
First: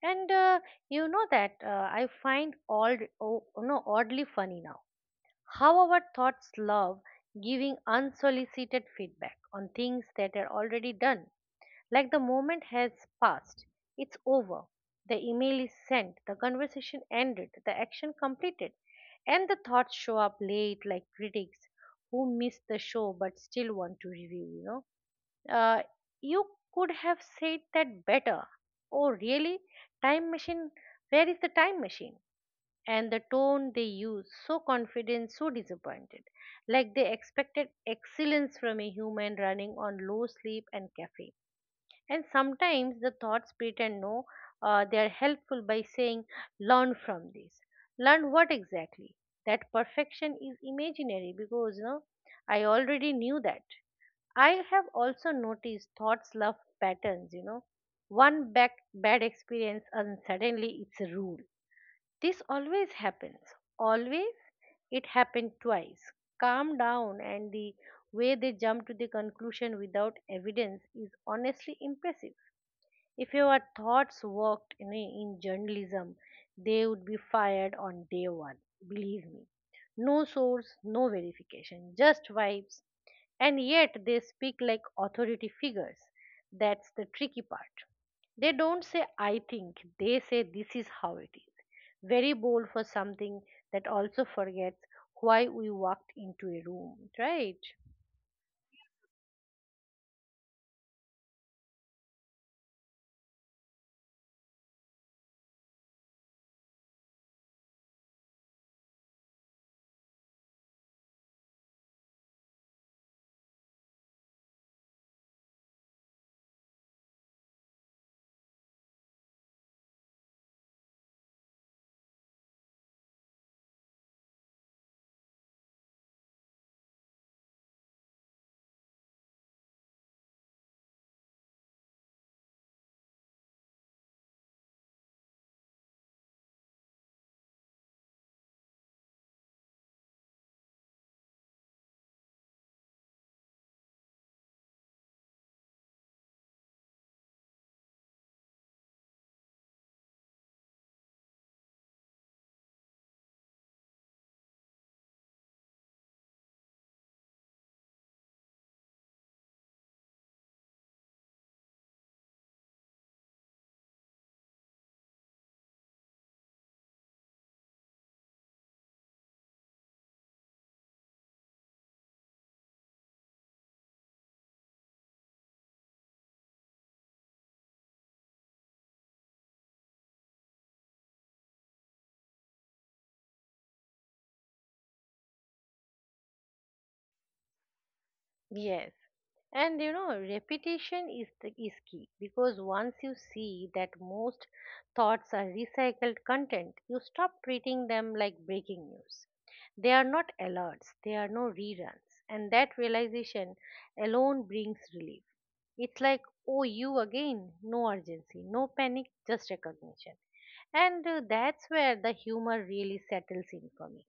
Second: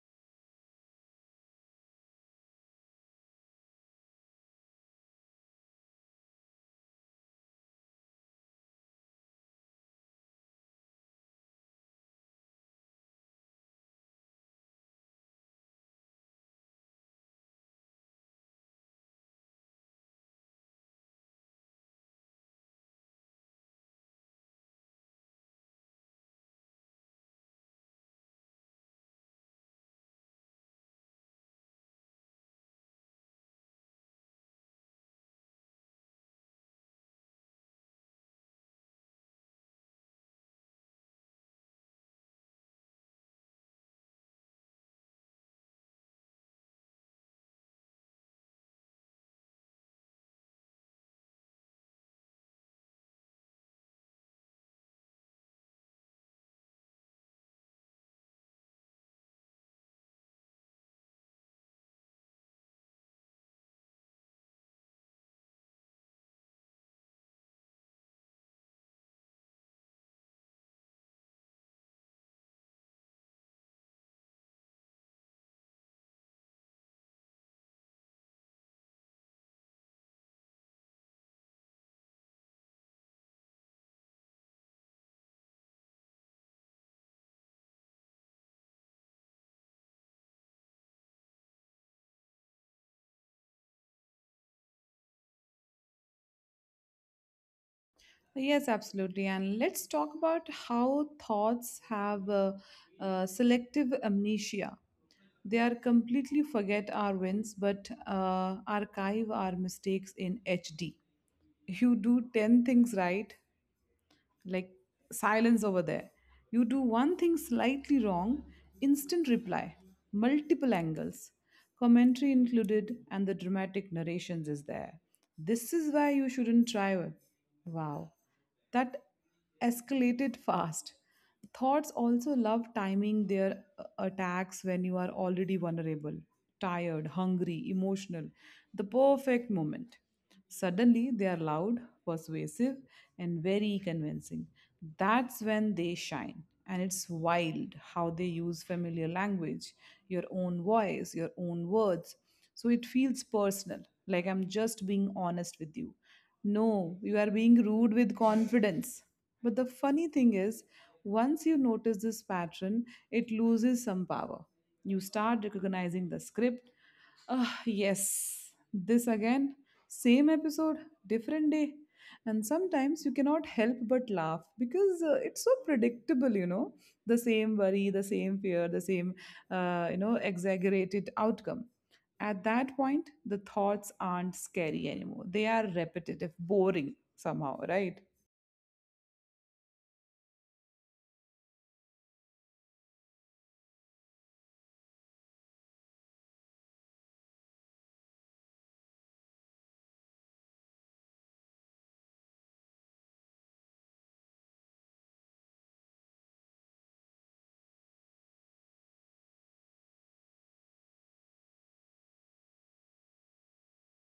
and you know that I find all oh, no oddly funny now how our thoughts love giving unsolicited feedback on things that are already done. Like the moment has passed, it's over. The email is sent, the conversation ended, the action completed, and the thoughts show up late like critics who miss the show but still want to review, you know. Uh, you could have said that better. Oh, really? Time machine? Where is the time machine? And the tone they use, so confident, so disappointed, like they expected excellence from a human running on low sleep and caffeine. And sometimes the thoughts pretend no, they are helpful by saying, learn from this. Learn what exactly? That perfection is imaginary because no, I already knew that. I have also noticed thoughts love patterns, you know. One back, bad experience and suddenly it's a rule. This always happens. Always it happened twice. Calm down, and the way they jump to the conclusion without evidence is honestly impressive. If your thoughts worked in journalism, they would be fired on day one. Believe me. No source, no verification, just vibes. And yet they speak like authority figures. That's the tricky part. They don't say, I think, they say, this is how it is. Very bold for something that also forgets why we walked into a room, right?
Yes, absolutely. And let's talk about how thoughts have selective amnesia. They are completely forget our wins, but archive our mistakes in HD. You do 10 things right, like silence over there. You do one thing slightly wrong, instant reply, multiple angles, commentary included, and the dramatic narrations is there. This is why you shouldn't try it. Wow, that escalated fast. Thoughts also love timing their attacks when you are already vulnerable, tired, hungry, emotional. The perfect moment. Suddenly, they are loud, persuasive, and very convincing. That's when they shine. And it's wild how they use familiar language, your own voice, your own words. So it feels personal, like I'm just being honest with you. No, you are being rude with confidence. But the funny thing is, once you notice this pattern, it loses some power. You start recognizing the script. Ah, yes. This again, same episode, different day. And sometimes you cannot help but laugh because it's so predictable, you know, the same worry, the same fear, the same, you know, exaggerated outcome. At that point, the thoughts aren't scary anymore. They are repetitive, boring somehow, right?
Yes. And you know, repetition is key because once you see that most thoughts are recycled content, you stop treating them like breaking news. They are not alerts, they are no reruns, and that realization alone brings relief. It's like, oh, you again, no urgency, no panic, just recognition. And that's where the humor really settles in for me.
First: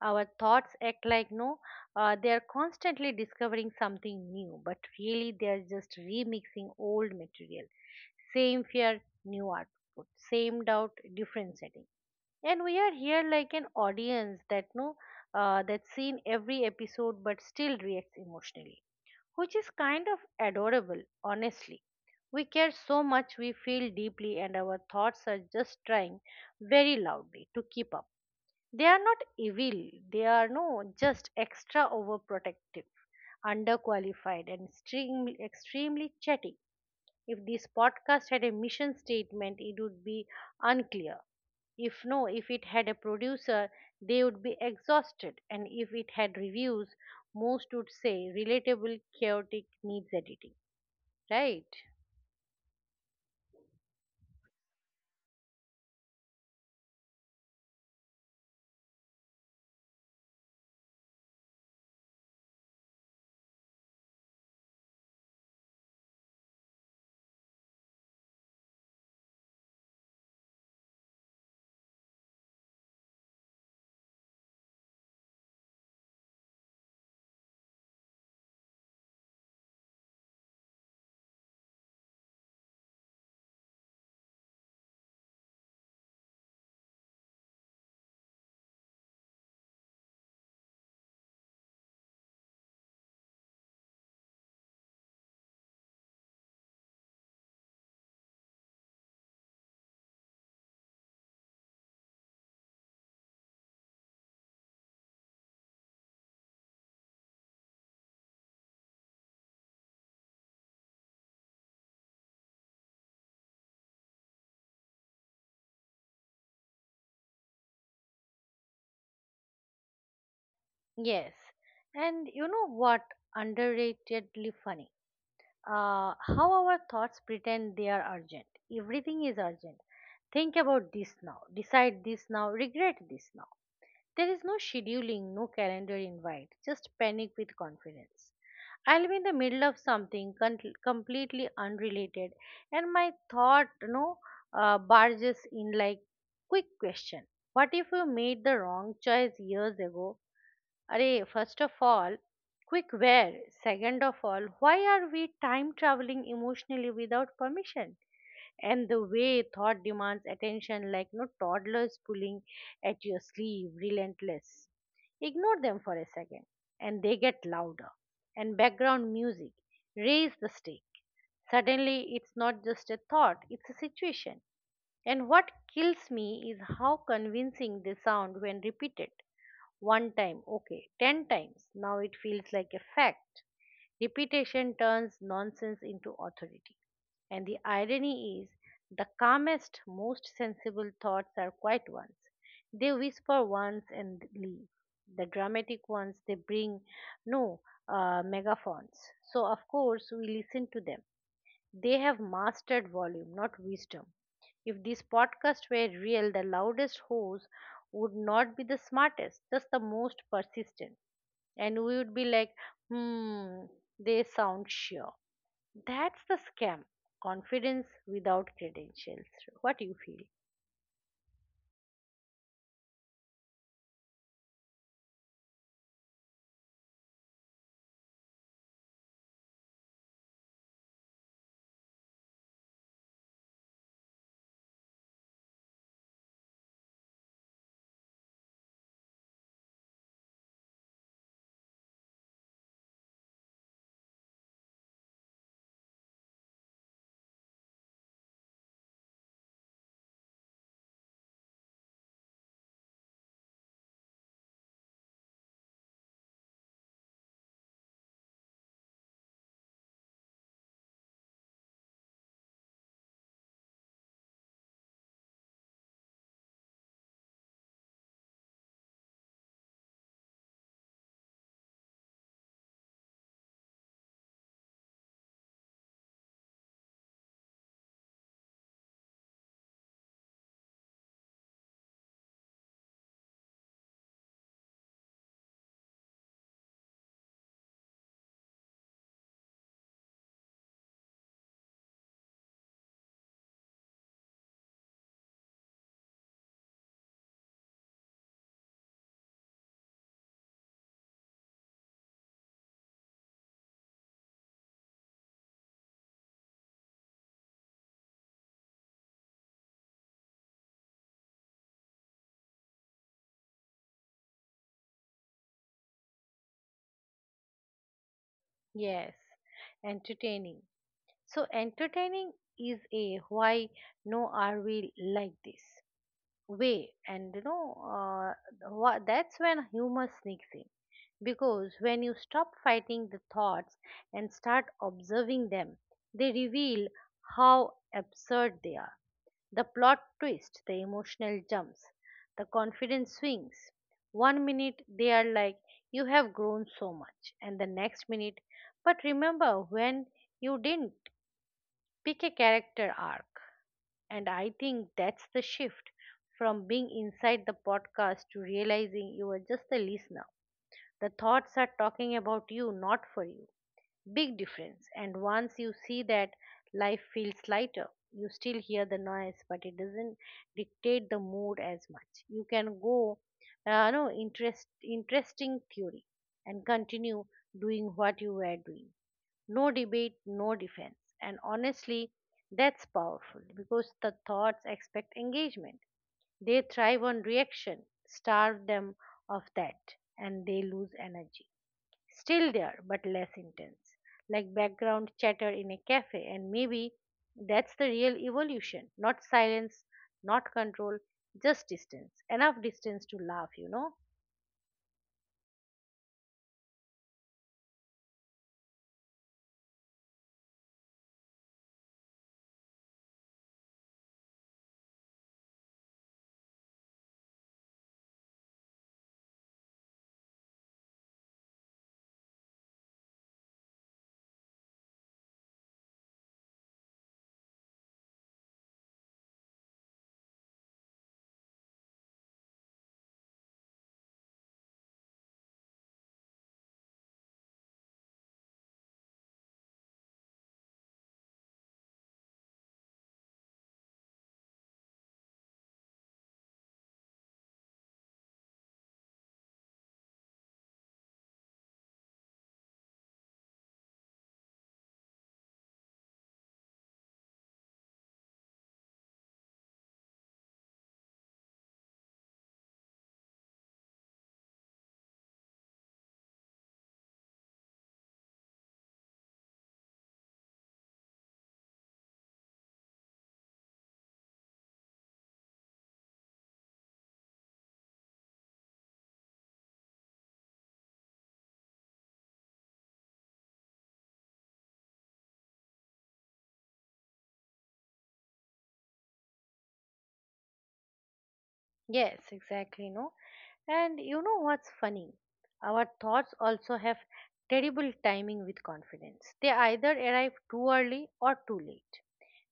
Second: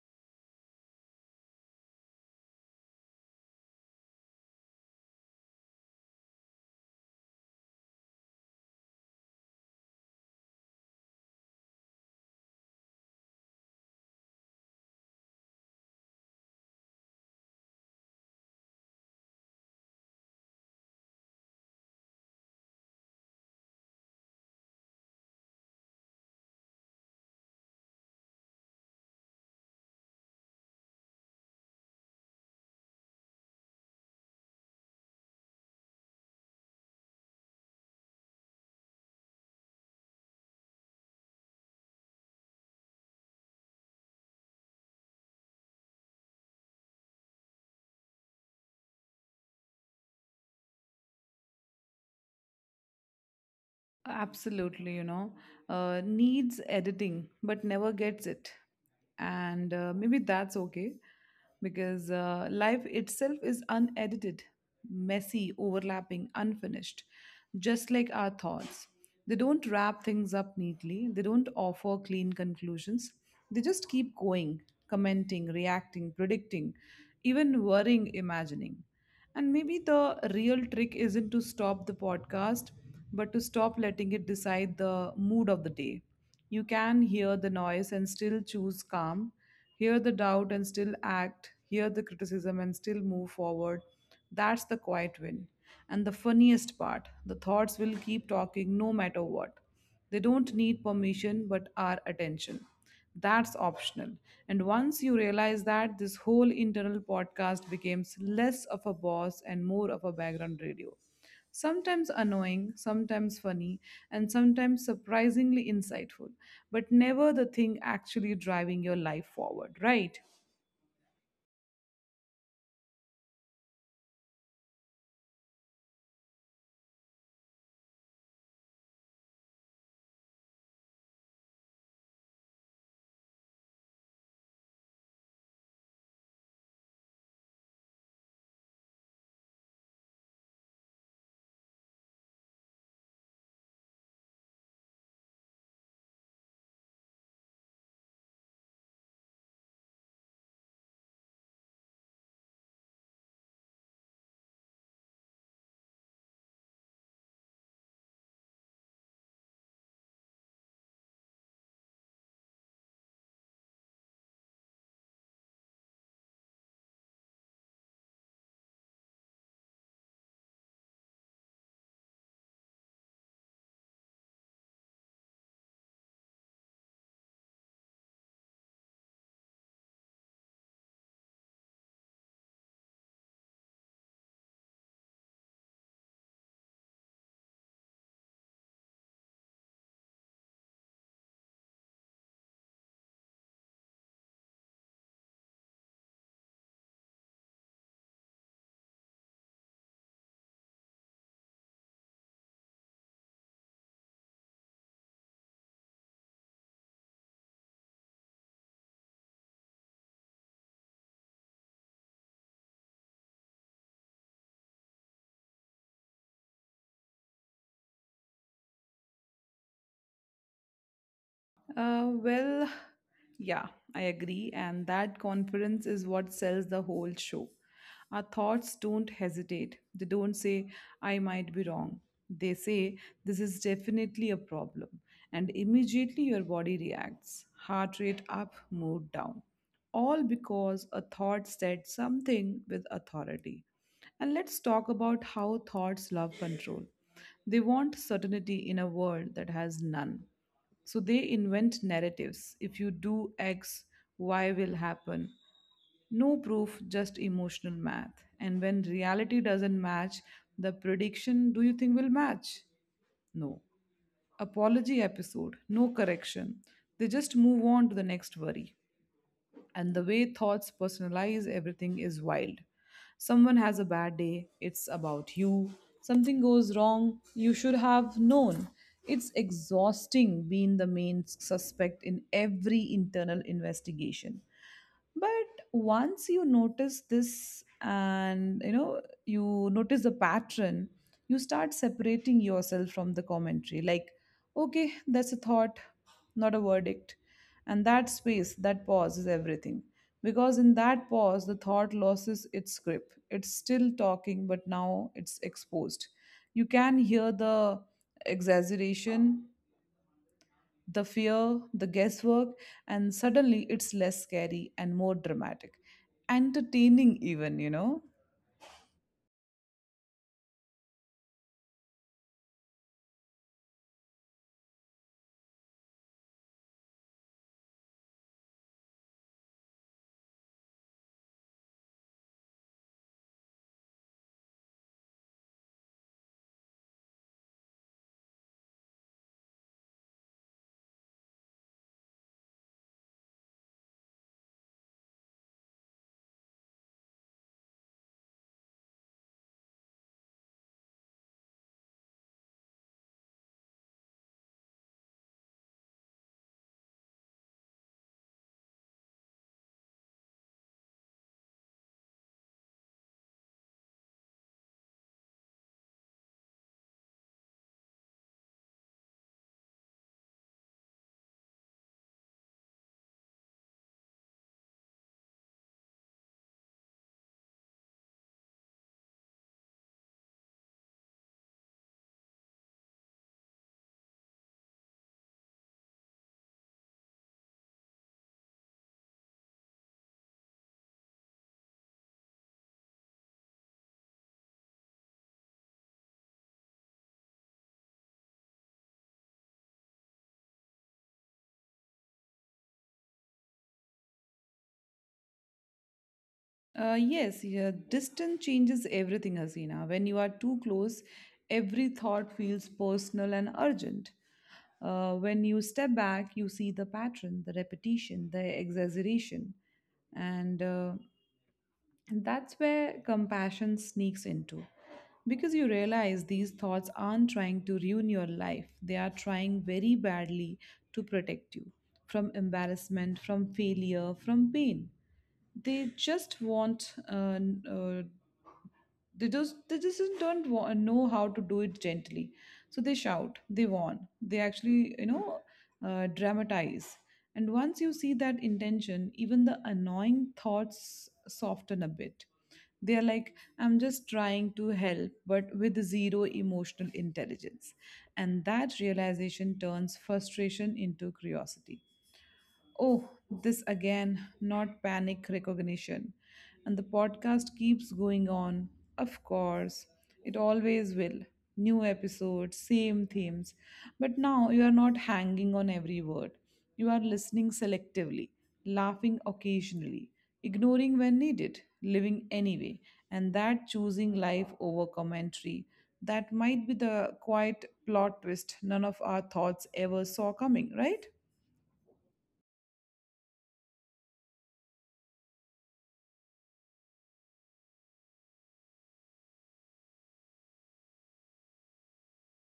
Our thoughts act like no they are constantly discovering something new, but really they are just remixing old material, same fear, new output, same doubt, different setting, and we are here like an audience that no that's seen every episode but still reacts emotionally, which is kind of adorable honestly. We care so much, we feel deeply, and our thoughts are just trying very loudly to keep up. They are not evil, they are no just extra overprotective, underqualified, and extremely, extremely chatty. If this podcast had a mission statement, it would be unclear. If it had a producer, they would be exhausted, and if it had reviews, most would say relatable, chaotic, needs editing, right?
Absolutely, you know, needs editing but never gets it. And maybe that's okay because life itself is unedited, messy, overlapping, unfinished, just like our thoughts. They don't wrap things up neatly, they don't offer clean conclusions. They just keep going, commenting, reacting, predicting, even worrying, imagining. And maybe the real trick isn't to stop the podcast, but to stop letting it decide the mood of the day. You can hear the noise and still choose calm, hear the doubt and still act, hear the criticism and still move forward. That's the quiet win. And the funniest part, the thoughts will keep talking no matter what. They don't need permission but our attention. That's optional. And once you realize that, this whole internal podcast becomes less of a boss and more of a background radio. Sometimes annoying, sometimes funny, and sometimes surprisingly insightful, but never the thing actually driving your life forward, right?
Yes. And you know what? Underratedly funny. How our thoughts pretend they are urgent. Everything is urgent. Think about this now. Decide this now. Regret this now. There is no scheduling, no calendar invite, just panic with confidence. I'll be in the middle of something completely unrelated, and my thought barges in like, quick question. What if you made the wrong choice years ago? Array, first of all, quick where? Second of all, why are we time traveling emotionally without permission? And the way thought demands attention like no toddlers pulling at your sleeve, relentless. Ignore them for a second and they get louder, and background music raise the stake. Suddenly it's not just a thought, it's a situation. And what kills me is how convincing they sound when repeated one time, okay, ten times. Now it feels like a fact. Repetition turns nonsense into authority. And the irony is, the calmest, most sensible thoughts are quiet ones. They whisper once and leave. The dramatic ones, they bring no megaphones. So, of course, we listen to them. They have mastered volume, not wisdom. If these podcasts were real, the loudest host would not be the smartest, just the most persistent. And we would be like, hmm, they sound sure. That's the scam. Confidence without credentials. What you feel?
Well, yeah, I agree. And that confidence is what sells the whole show. Our thoughts don't hesitate, they don't say, I might be wrong. They say, this is definitely a problem. And immediately your body reacts, heart rate up, mood down. All because a thought said something with authority. And let's talk about how thoughts love control. They want certainty in a world that has none. So they invent narratives. If you do X, Y will happen. No proof, just emotional math. And when reality doesn't match, the prediction, do you think will match? No. Apology episode, no correction. They just move on to the next worry. And the way thoughts personalize everything is wild. Someone has a bad day, it's about you. Something goes wrong, you should have known. It's exhausting being the main suspect in every internal investigation. But once you notice this, and you know, you notice the pattern, you start separating yourself from the commentary, like, okay, that's a thought, not a verdict. And that space, that pause, is everything, because in that pause the thought loses its grip. It's still talking, but now it's exposed. You can hear the exaggeration, the fear, the guesswork, and suddenly it's less scary and more dramatic. Entertaining, even, you know.
Yes, entertaining. So, entertaining is a why no are we like this way? And you know what, that's when humor sneaks in, because when you stop fighting the thoughts and start observing them, they reveal how absurd they are: the plot twist, the emotional jumps, the confidence swings. One minute they are like, you have grown so much, and the next minute, but remember when you didn't pick a character arc? And I think that's the shift from being inside the podcast to realizing you are just a listener. The thoughts are talking about you, not for you. Big difference. And once you see that, life feels lighter. You still hear the noise, but it doesn't dictate the mood as much. You can go, no, interesting theory, and continue doing what you were doing. No debate, no defense. And honestly, that's powerful because the thoughts expect engagement. They thrive on reaction. Starve them of that, and they lose energy. Still there, but less intense, like background chatter in a cafe. And maybe that's the real evolution: not silence, not control, just distance. Enough distance to laugh, you know?
Yes, yeah, distance changes everything, Hasina. When you are too close, every thought feels personal and urgent. When you step back, you see the pattern, the repetition, the exaggeration. And uh, And that's where compassion sneaks into. Because you realize these thoughts aren't trying to ruin your life, they are trying very badly to protect you from embarrassment, from failure, from pain. They just want n- they just don't know how to do it gently. So they shout, they warn, they actually, you know, dramatize. And once you see that intention, even the annoying thoughts soften a bit. They are like, I'm just trying to help, but with zero emotional intelligence. And that realization turns frustration into curiosity. Oh, this again, not panic, recognition. And the podcast keeps going on. Of course, it always will. New episodes, same themes. But now you are not hanging on every word. You are listening selectively, laughing occasionally, ignoring when needed, living anyway. And that, choosing life over commentary. That might be the quiet plot twist none of our thoughts ever saw coming, right?
Yes, exactly, no? And you know what's funny? Our thoughts also have terrible timing with confidence. They either arrive too early or too late.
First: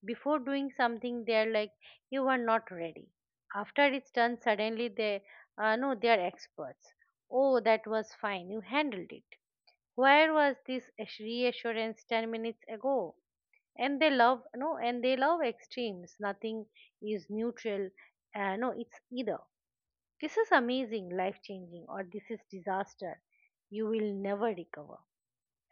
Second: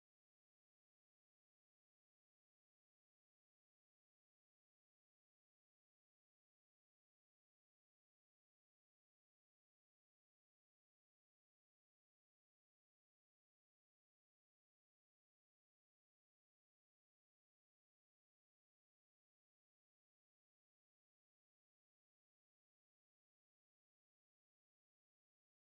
Before doing something, they are like, you are not ready. After it's done, suddenly they, no, they are experts. Oh, that was fine. You handled it. Where was this reassurance 10 minutes ago? And they love extremes. Nothing is neutral. No, it's either, this is amazing, life changing, or this is disaster. You will never recover.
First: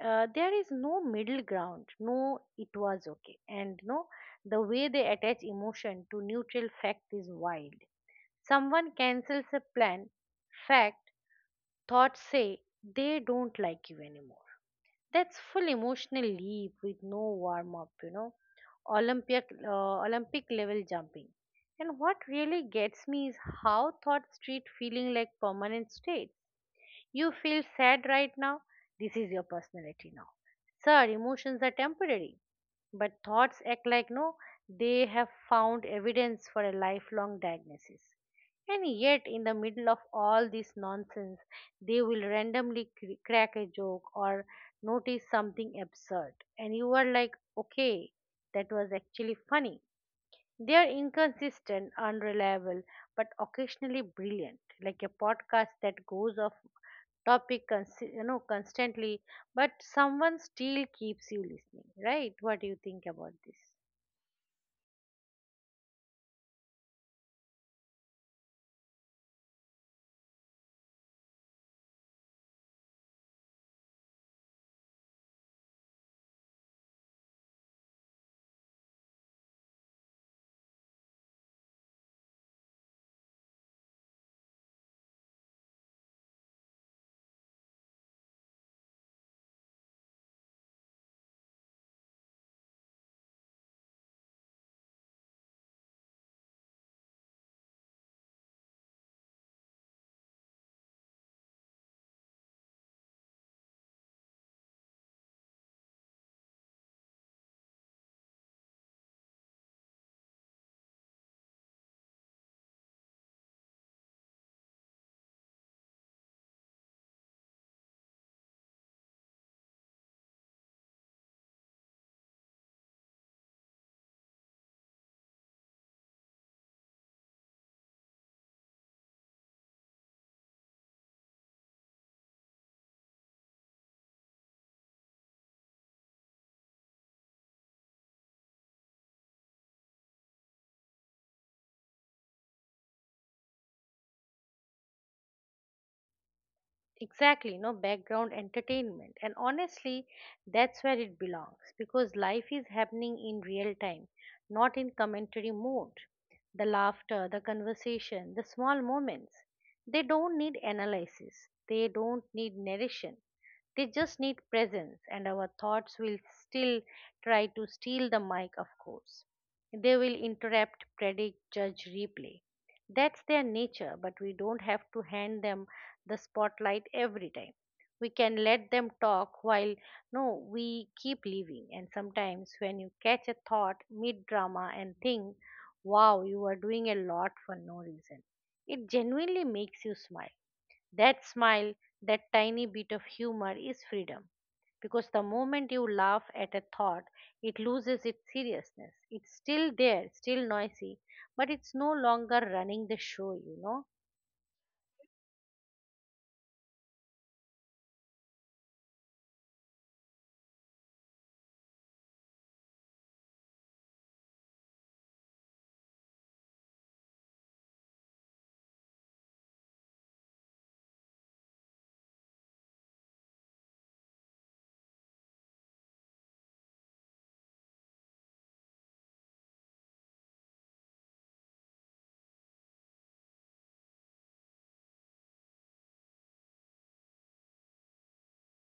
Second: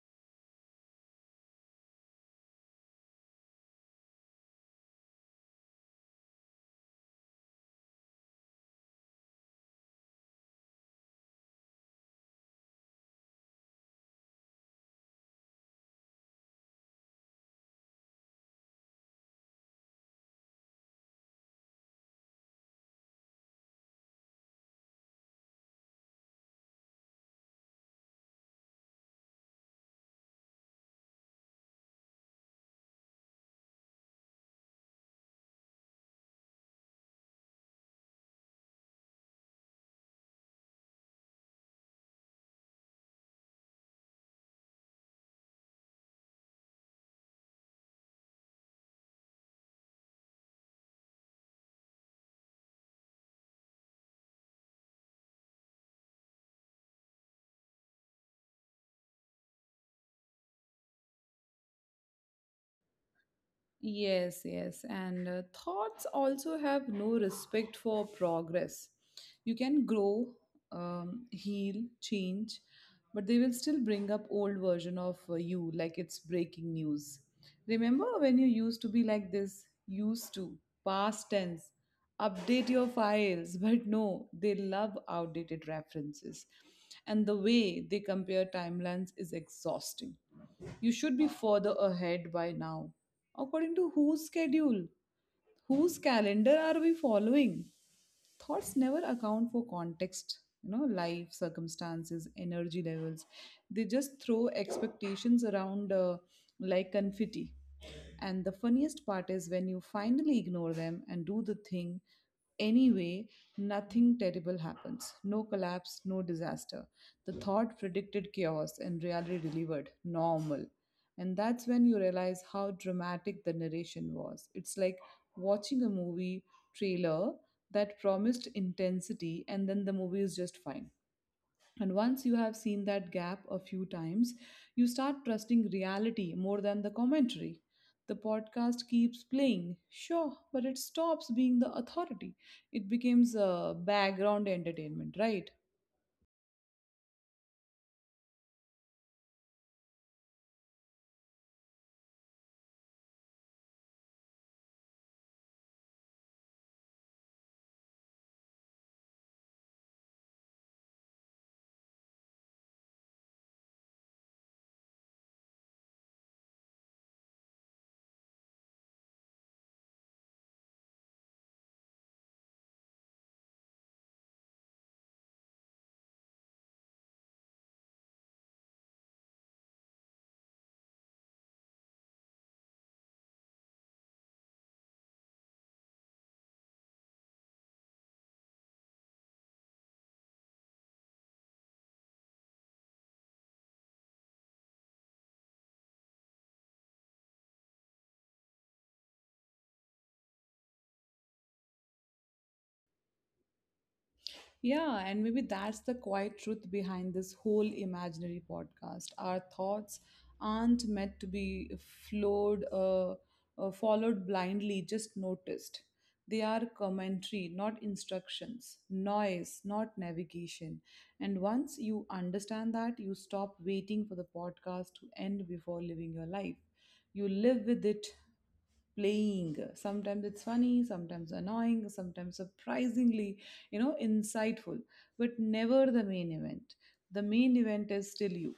There is no middle ground. No, it was okay. And no, the way they attach emotion to neutral fact is wild. Someone cancels a plan, fact, thoughts say they don't like you anymore. That's full emotional leap with no warm up, you know. Olympic level jumping. And what really gets me is how thought street feeling like permanent state. You feel sad right now. This is your personality now. Sir, emotions are temporary. But thoughts act like no, they have found evidence for a lifelong diagnosis. And yet, in the middle of all this nonsense, they will randomly crack a joke or notice something absurd. And you are like, okay, that was actually funny. They are inconsistent, unreliable, but occasionally brilliant, like a podcast that goes off topic constantly, but someone still keeps you listening, right? What do you think about this?
Yes, yes. And thoughts also have no respect for progress. You can grow, heal, change, but they will still bring up old version of you like it's breaking news. Remember when you used to be like this, used to, past tense, update your files. But no, they love outdated references. And the way they compare timelines is exhausting. You should be further ahead by now. According to whose schedule? Whose calendar are we following? Thoughts never account for context, you know, life circumstances, energy levels. They just throw expectations around like confetti. And the funniest part is when you finally ignore them and do the thing anyway, nothing terrible happens. No collapse, no disaster. The thought predicted chaos and reality delivered normal. And that's when you realize how dramatic the narration was. It's like watching a movie trailer that promised intensity and then the movie is just fine. And once you have seen that gap a few times, you start trusting reality more than the commentary. The podcast keeps playing, sure, but it stops being the authority. It becomes a background entertainment, right?
Exactly, no background entertainment. And honestly, that's where it belongs, because life is happening in real time, not in commentary mode. The laughter, the conversation, the small moments, they don't need analysis, they don't need narration. They just need presence, and our thoughts will still try to steal the mic, of course. They will interrupt, predict, judge, replay. That's their nature, but we don't have to hand them the spotlight every time. We can let them talk while no, we keep living. And sometimes when you catch a thought mid drama and think, wow, you are doing a lot for no reason, it genuinely makes you smile. That smile, that tiny bit of humor is freedom. Because the moment you laugh at a thought, it loses its seriousness. It's still there, still noisy, but it's no longer running the show, you know?
Yeah, and maybe that's the quiet truth behind this whole imaginary podcast. Our thoughts aren't meant to be flowed, uh, followed blindly, just noticed. They are commentary, not instructions, noise, not navigation. And once you understand that, you stop waiting for the podcast to end before living your life. You live with it playing, sometimes it's funny, sometimes annoying, sometimes surprisingly, insightful, but never the main event. The main event is still you,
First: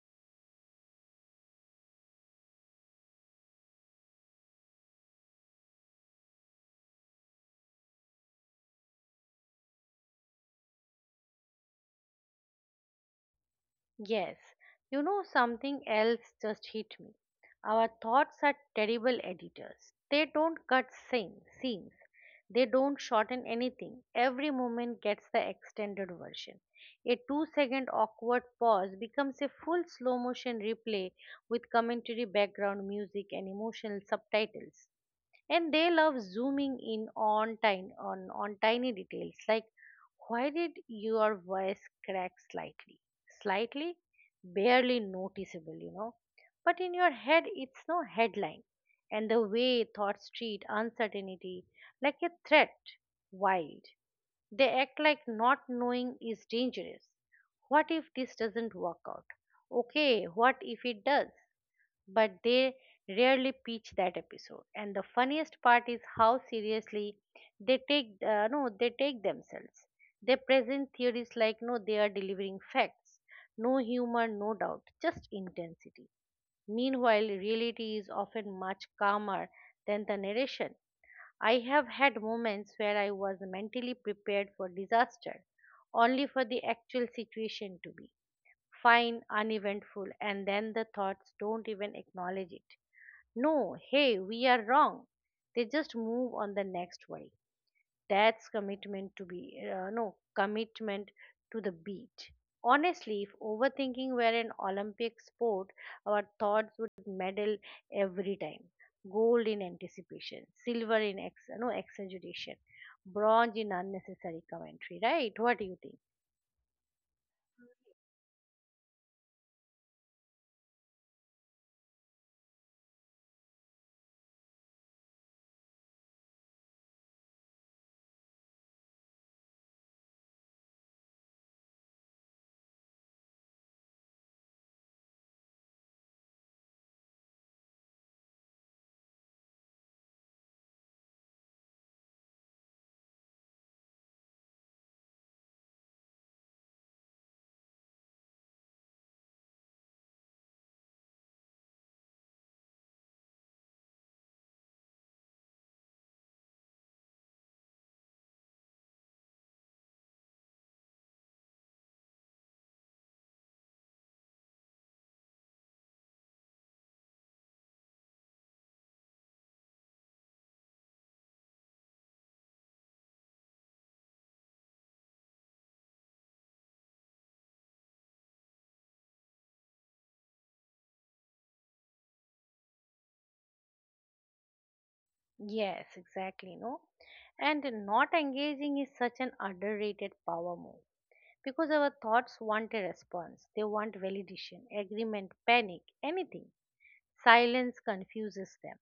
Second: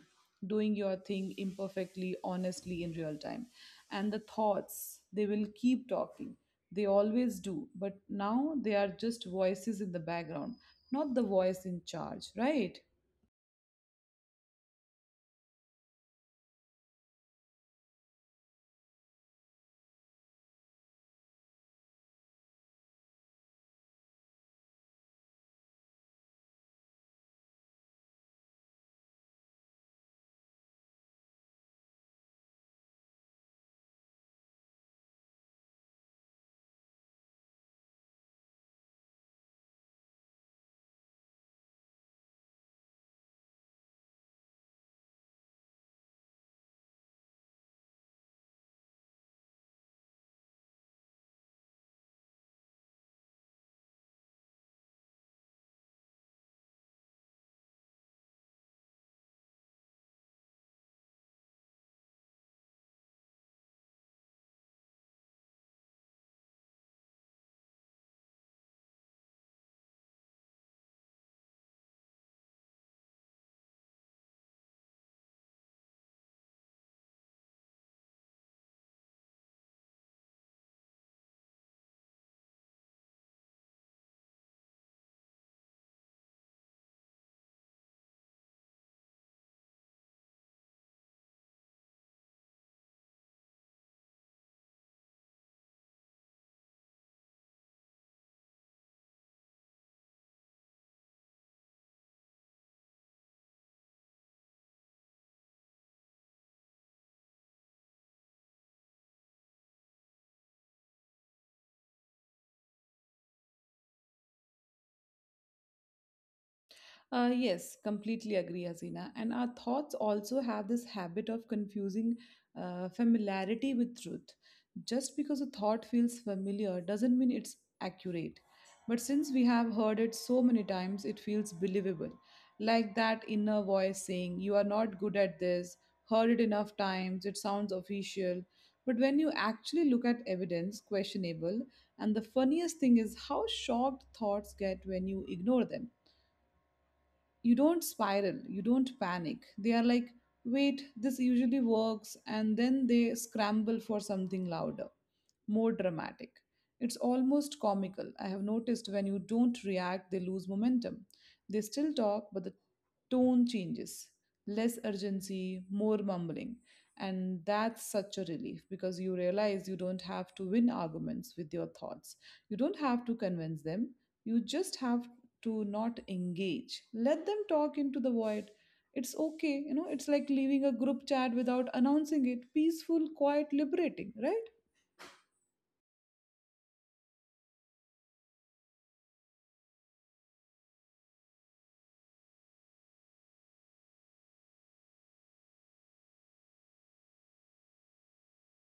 doing your thing imperfectly, honestly, in real time. And the thoughts, they will keep talking, they always do, but now they are just voices in the background, not the voice in charge, right?
Yes, you know something else just hit me. Our thoughts are terrible editors. They don't cut scenes. They don't shorten anything. Every moment gets the extended version. A 2 second awkward pause becomes a full slow motion replay with commentary, background music, and emotional subtitles. And they love zooming in on tiny details, like why did your voice crack slightly, barely noticeable, you know? But in your head it's no headline. And the way thoughts treat uncertainty like a threat, wild. They act like not knowing is dangerous. What if this doesn't work out? Okay, what if it does? But they rarely pitch that episode. And the funniest part is how seriously they take no they take themselves. They present theories like no they are delivering facts, no humor, no doubt, just intensity. Meanwhile, reality is often much calmer than the narration. I have had moments where I was mentally prepared for disaster, only for the actual situation to be fine, uneventful, and then the thoughts don't even acknowledge it. No, hey, we are wrong. They just move on the next way. That's commitment to the beat. Honestly, if overthinking were an Olympic sport, our thoughts would medal every time. Gold in anticipation, silver in ex- no exaggeration, bronze in unnecessary commentary, right? What do you think?
Yes, completely agree, Hasina. And our thoughts also have this habit of confusing familiarity with truth. Just because a thought feels familiar doesn't mean it's accurate. But since we have heard it so many times, it feels believable. Like that inner voice saying, you are not good at this, heard it enough times, it sounds official. But when you actually look at evidence, questionable, and the funniest thing is how shocked thoughts get when you ignore them. You don't spiral, you don't panic. They are like, wait, this usually works, and then they scramble for something louder, more dramatic. It's almost comical. I have noticed when you don't react, they lose momentum. They still talk, but the tone changes. Less urgency, more mumbling. And that's such a relief because you realize you don't have to win arguments with your thoughts. You don't have to convince them. You just have to not engage. Let them talk into the void. It's okay, you know, it's like leaving a group chat without announcing it. Peaceful, quiet, liberating, right?
Yes, exactly, no? And not engaging is such an underrated power move, because our thoughts want a response. They want validation, agreement, panic, anything. Silence confuses them.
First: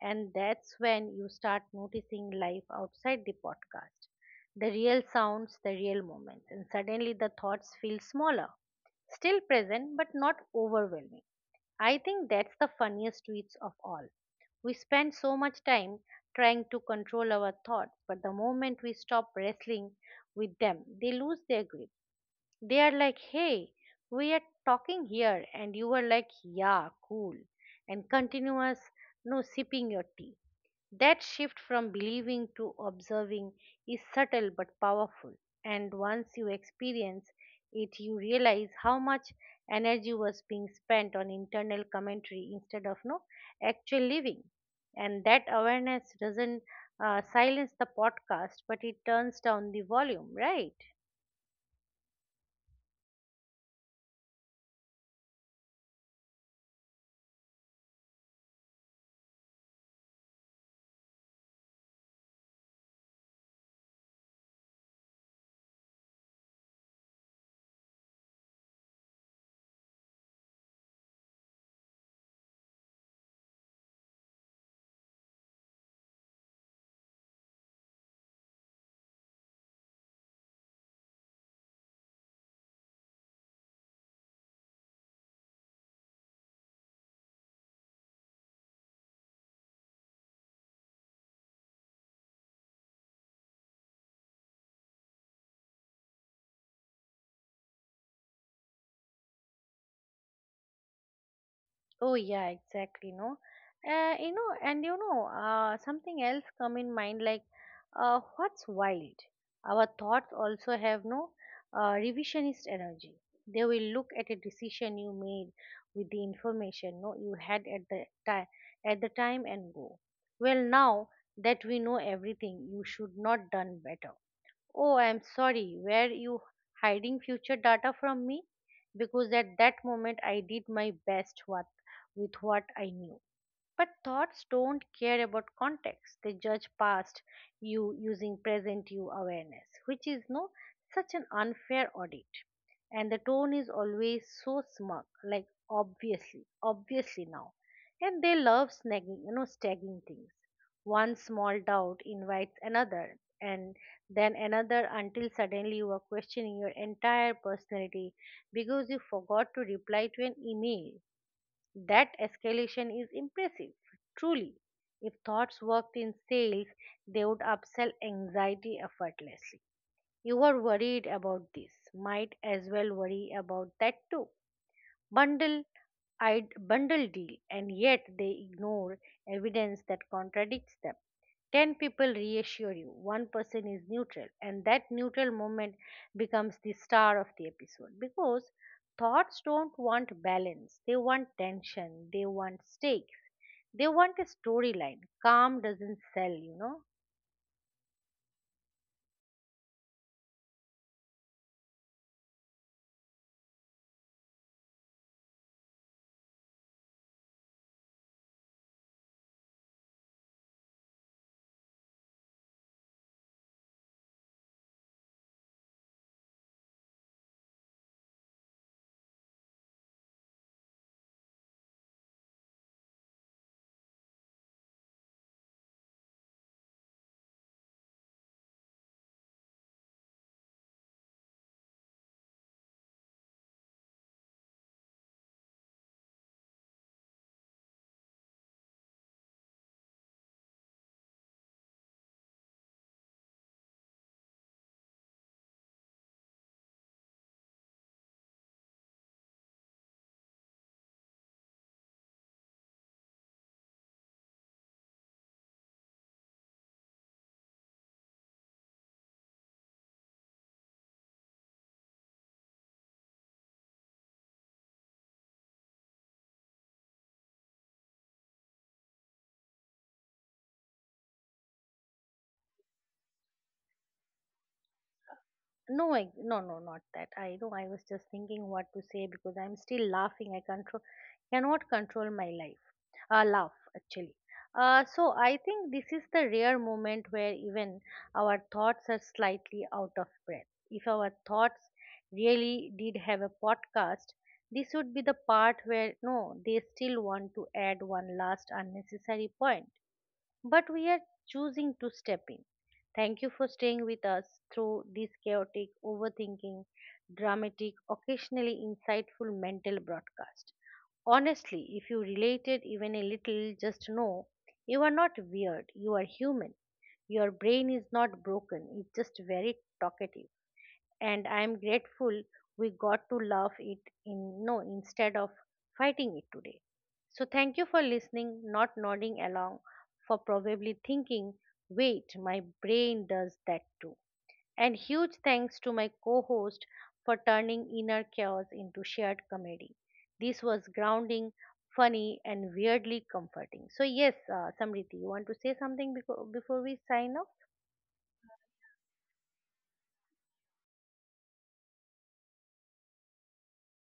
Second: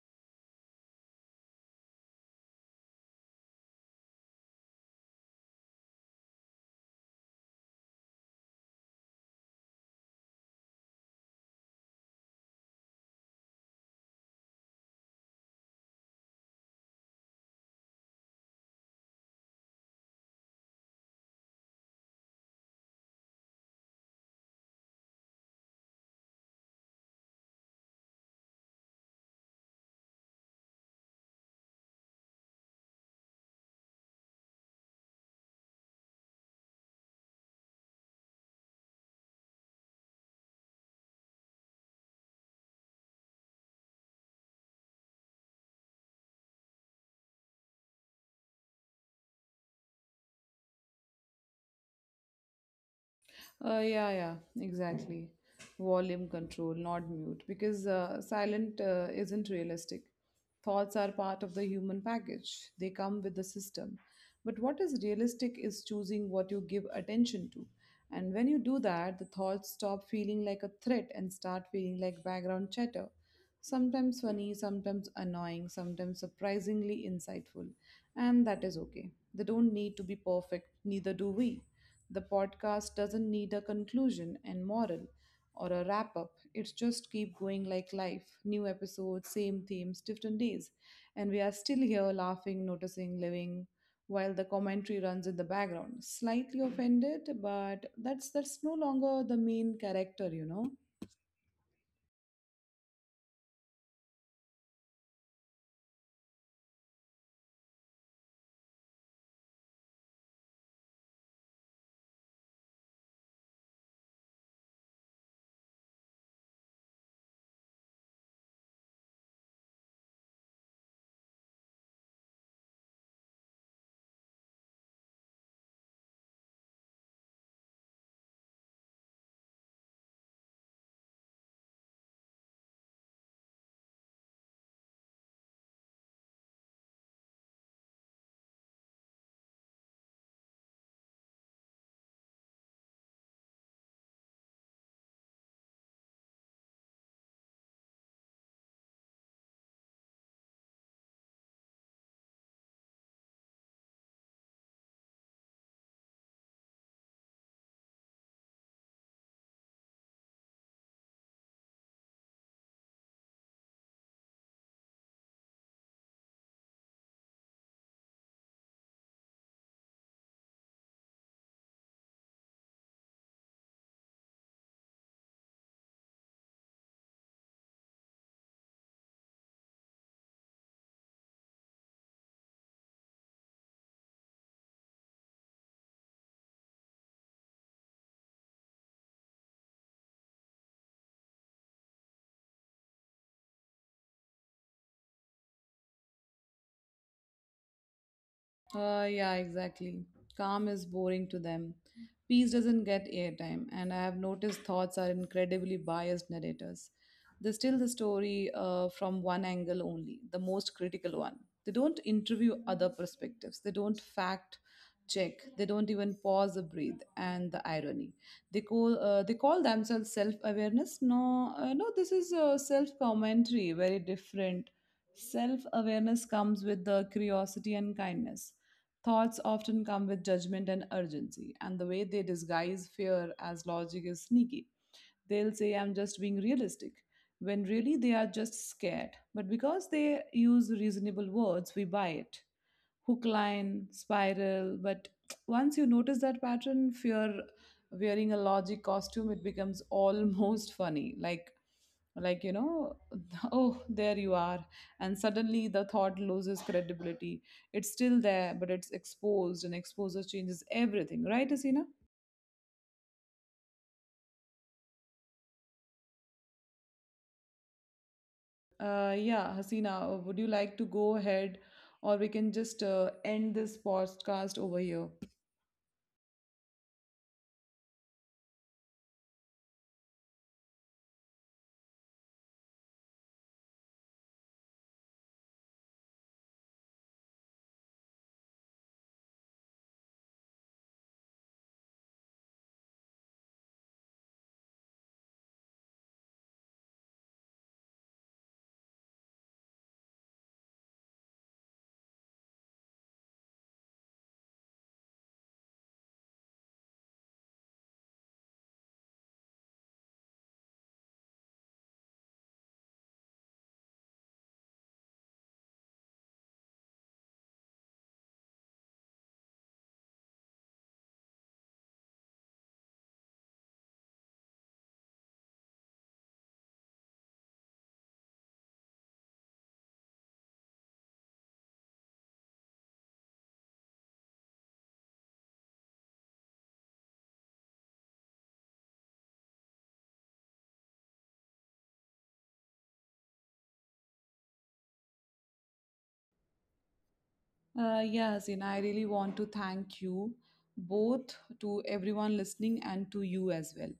And that's when you start noticing life outside the podcast, the real sounds, the real moments. And suddenly the thoughts feel smaller, still present, but not overwhelming. I think that's the funniest tweets of all. We spend so much time trying to control our thoughts, but the moment we stop wrestling with them, they lose their grip. They are like, hey, we are talking here. And you are like, yeah, cool. And continuous, no sipping your tea. That shift from believing to observing is subtle but powerful. And once you experience it, you realize how much energy was being spent on internal commentary instead of no actual living. And that awareness doesn't silence the podcast, but it turns down the volume, right?
Yeah, yeah, exactly. Volume control, not mute, because silent isn't realistic. Thoughts are part of the human package, they come with the system. But what is realistic is choosing what you give attention to. And when you do that, the thoughts stop feeling like a threat and start feeling like background chatter. Sometimes funny, sometimes annoying, sometimes surprisingly insightful. And that is okay. They don't need to be perfect, neither do we. The podcast doesn't need a conclusion and moral or a wrap up. It's just keep going like life. New episodes, same themes, different days. And we are still here laughing, noticing, living, while the commentary runs in the background. Slightly offended, but that's no longer the main character, you know.
Oh yeah, exactly. No, you know, something else come in mind, like, what's wild? Our thoughts also have no revisionist energy. They will look at a decision you made with the information no you had at the time and go, well, now that we know everything, you should not done better. Oh, I'm sorry. Were you hiding future data from me? Because at that moment I did my best what, with what I knew. But thoughts don't care about context. They judge past you using present you awareness, which is no such an unfair audit. And the tone is always so smug, like obviously, obviously now. And they love snagging you know stagging things. One small doubt invites another, and then another, until suddenly you are questioning your entire personality because you forgot to reply to an email. That escalation is impressive, truly. If thoughts worked in sales, they would upsell anxiety effortlessly. You were worried about this? Might as well worry about that too. Bundle bundle deal. And yet they ignore evidence that contradicts them. 10 people reassure you, one person is neutral, and that neutral moment becomes the star of the episode, because thoughts don't want balance, they want tension, they want stakes, they want a storyline. Calm doesn't sell, you know.
Yeah, exactly. Calm is boring to them. Peace doesn't get airtime, and I have noticed thoughts are incredibly biased narrators. They tell the story from one angle only, the most critical one. They don't interview other perspectives, they don't fact check, they don't even pause or breathe. And the irony, they call themselves self awareness. No, no, This is self commentary, very different. Self awareness comes with the curiosity and kindness. Thoughts often come with judgment and urgency, and the way they disguise fear as logic is sneaky. They'll say, I'm just being realistic, when really they are just scared. But because they use reasonable words, we buy it. Hook, line, spiral. But once you notice that pattern, if you're wearing a logic costume, it becomes almost funny. Like, like, you know, oh there you are, and suddenly the thought loses credibility. It's still there, but it's exposed, and exposure changes everything, right asina? Yeah, Hasina, would you like to go ahead or we can just end this podcast over here?
No, not that. I know. I was just thinking what to say because I'm still laughing. Cannot control my life. Laugh actually. So I think this is the rare moment where even our thoughts are slightly out of breath. If our thoughts really did have a podcast, this would be the part where no, they still want to add one last unnecessary point, but we are choosing to step in. Thank you for staying with us through this chaotic, overthinking, dramatic, occasionally insightful mental broadcast. Honestly, if you related even a little, just know you are not weird, you are human. Your brain is not broken, it's just very talkative, and I am grateful we got to love it in no instead of fighting it today. So thank you for listening, not nodding along, for probably thinking, wait, my brain does that too. And huge thanks to my co-host for turning inner chaos into shared comedy. This was grounding, funny, and weirdly comforting. So yes, Samriti, you want to say something before we sign off?
Yeah, Hasina, I really want to thank you both, to everyone listening and to you as well.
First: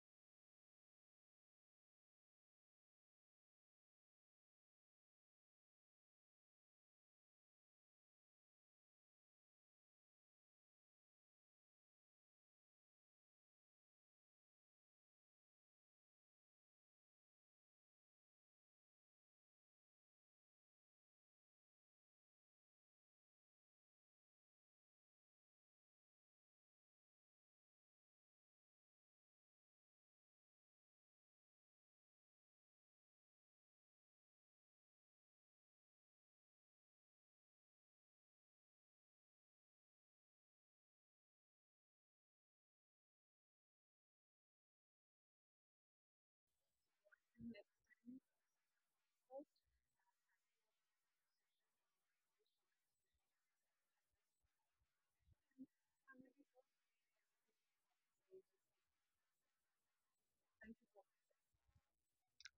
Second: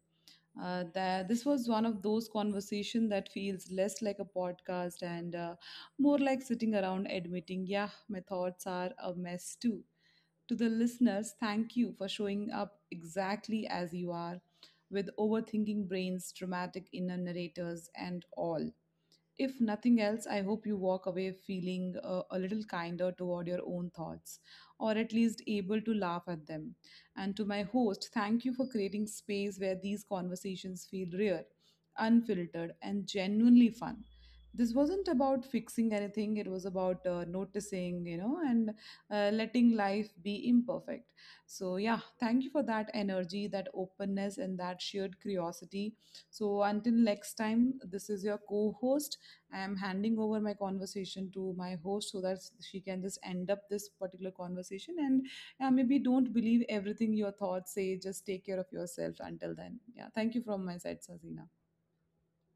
That this was one of those conversation that feels less like a podcast and more like sitting around admitting, yeah, my thoughts are a mess too. To the listeners, thank you for showing up exactly as you are, with overthinking brains, dramatic inner narrators, and all. If nothing else, I hope you walk away feeling a little kinder toward your own thoughts, or at least able to laugh at them. And to my host, thank you for creating space where these conversations feel real, unfiltered, and genuinely fun. This wasn't about fixing anything, it was about noticing, you know, and letting life be imperfect. So, yeah, thank you for that energy, that openness, and that shared curiosity. So, until next time, this is your co host. I am handing over my conversation to my host so that she can just end up this particular conversation. And yeah, maybe don't believe everything your thoughts say. Just take care of yourself until then. Yeah, thank you from my side, Sazina.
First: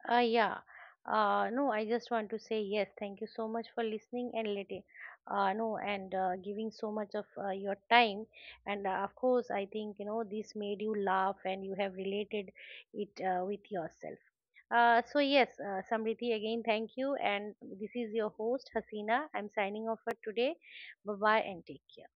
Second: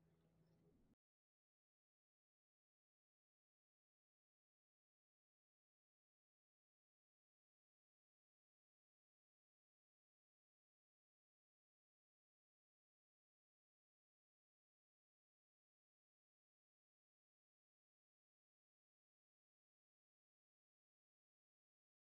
Yeah. No, I just want to say yes. Thank you so much for listening and giving so much of your time. And of course, I think you know this made you laugh and you have related it with yourself. So yes, Samriti, again, thank you. And this is your host Hasina. I'm signing off for today. Bye bye and take care.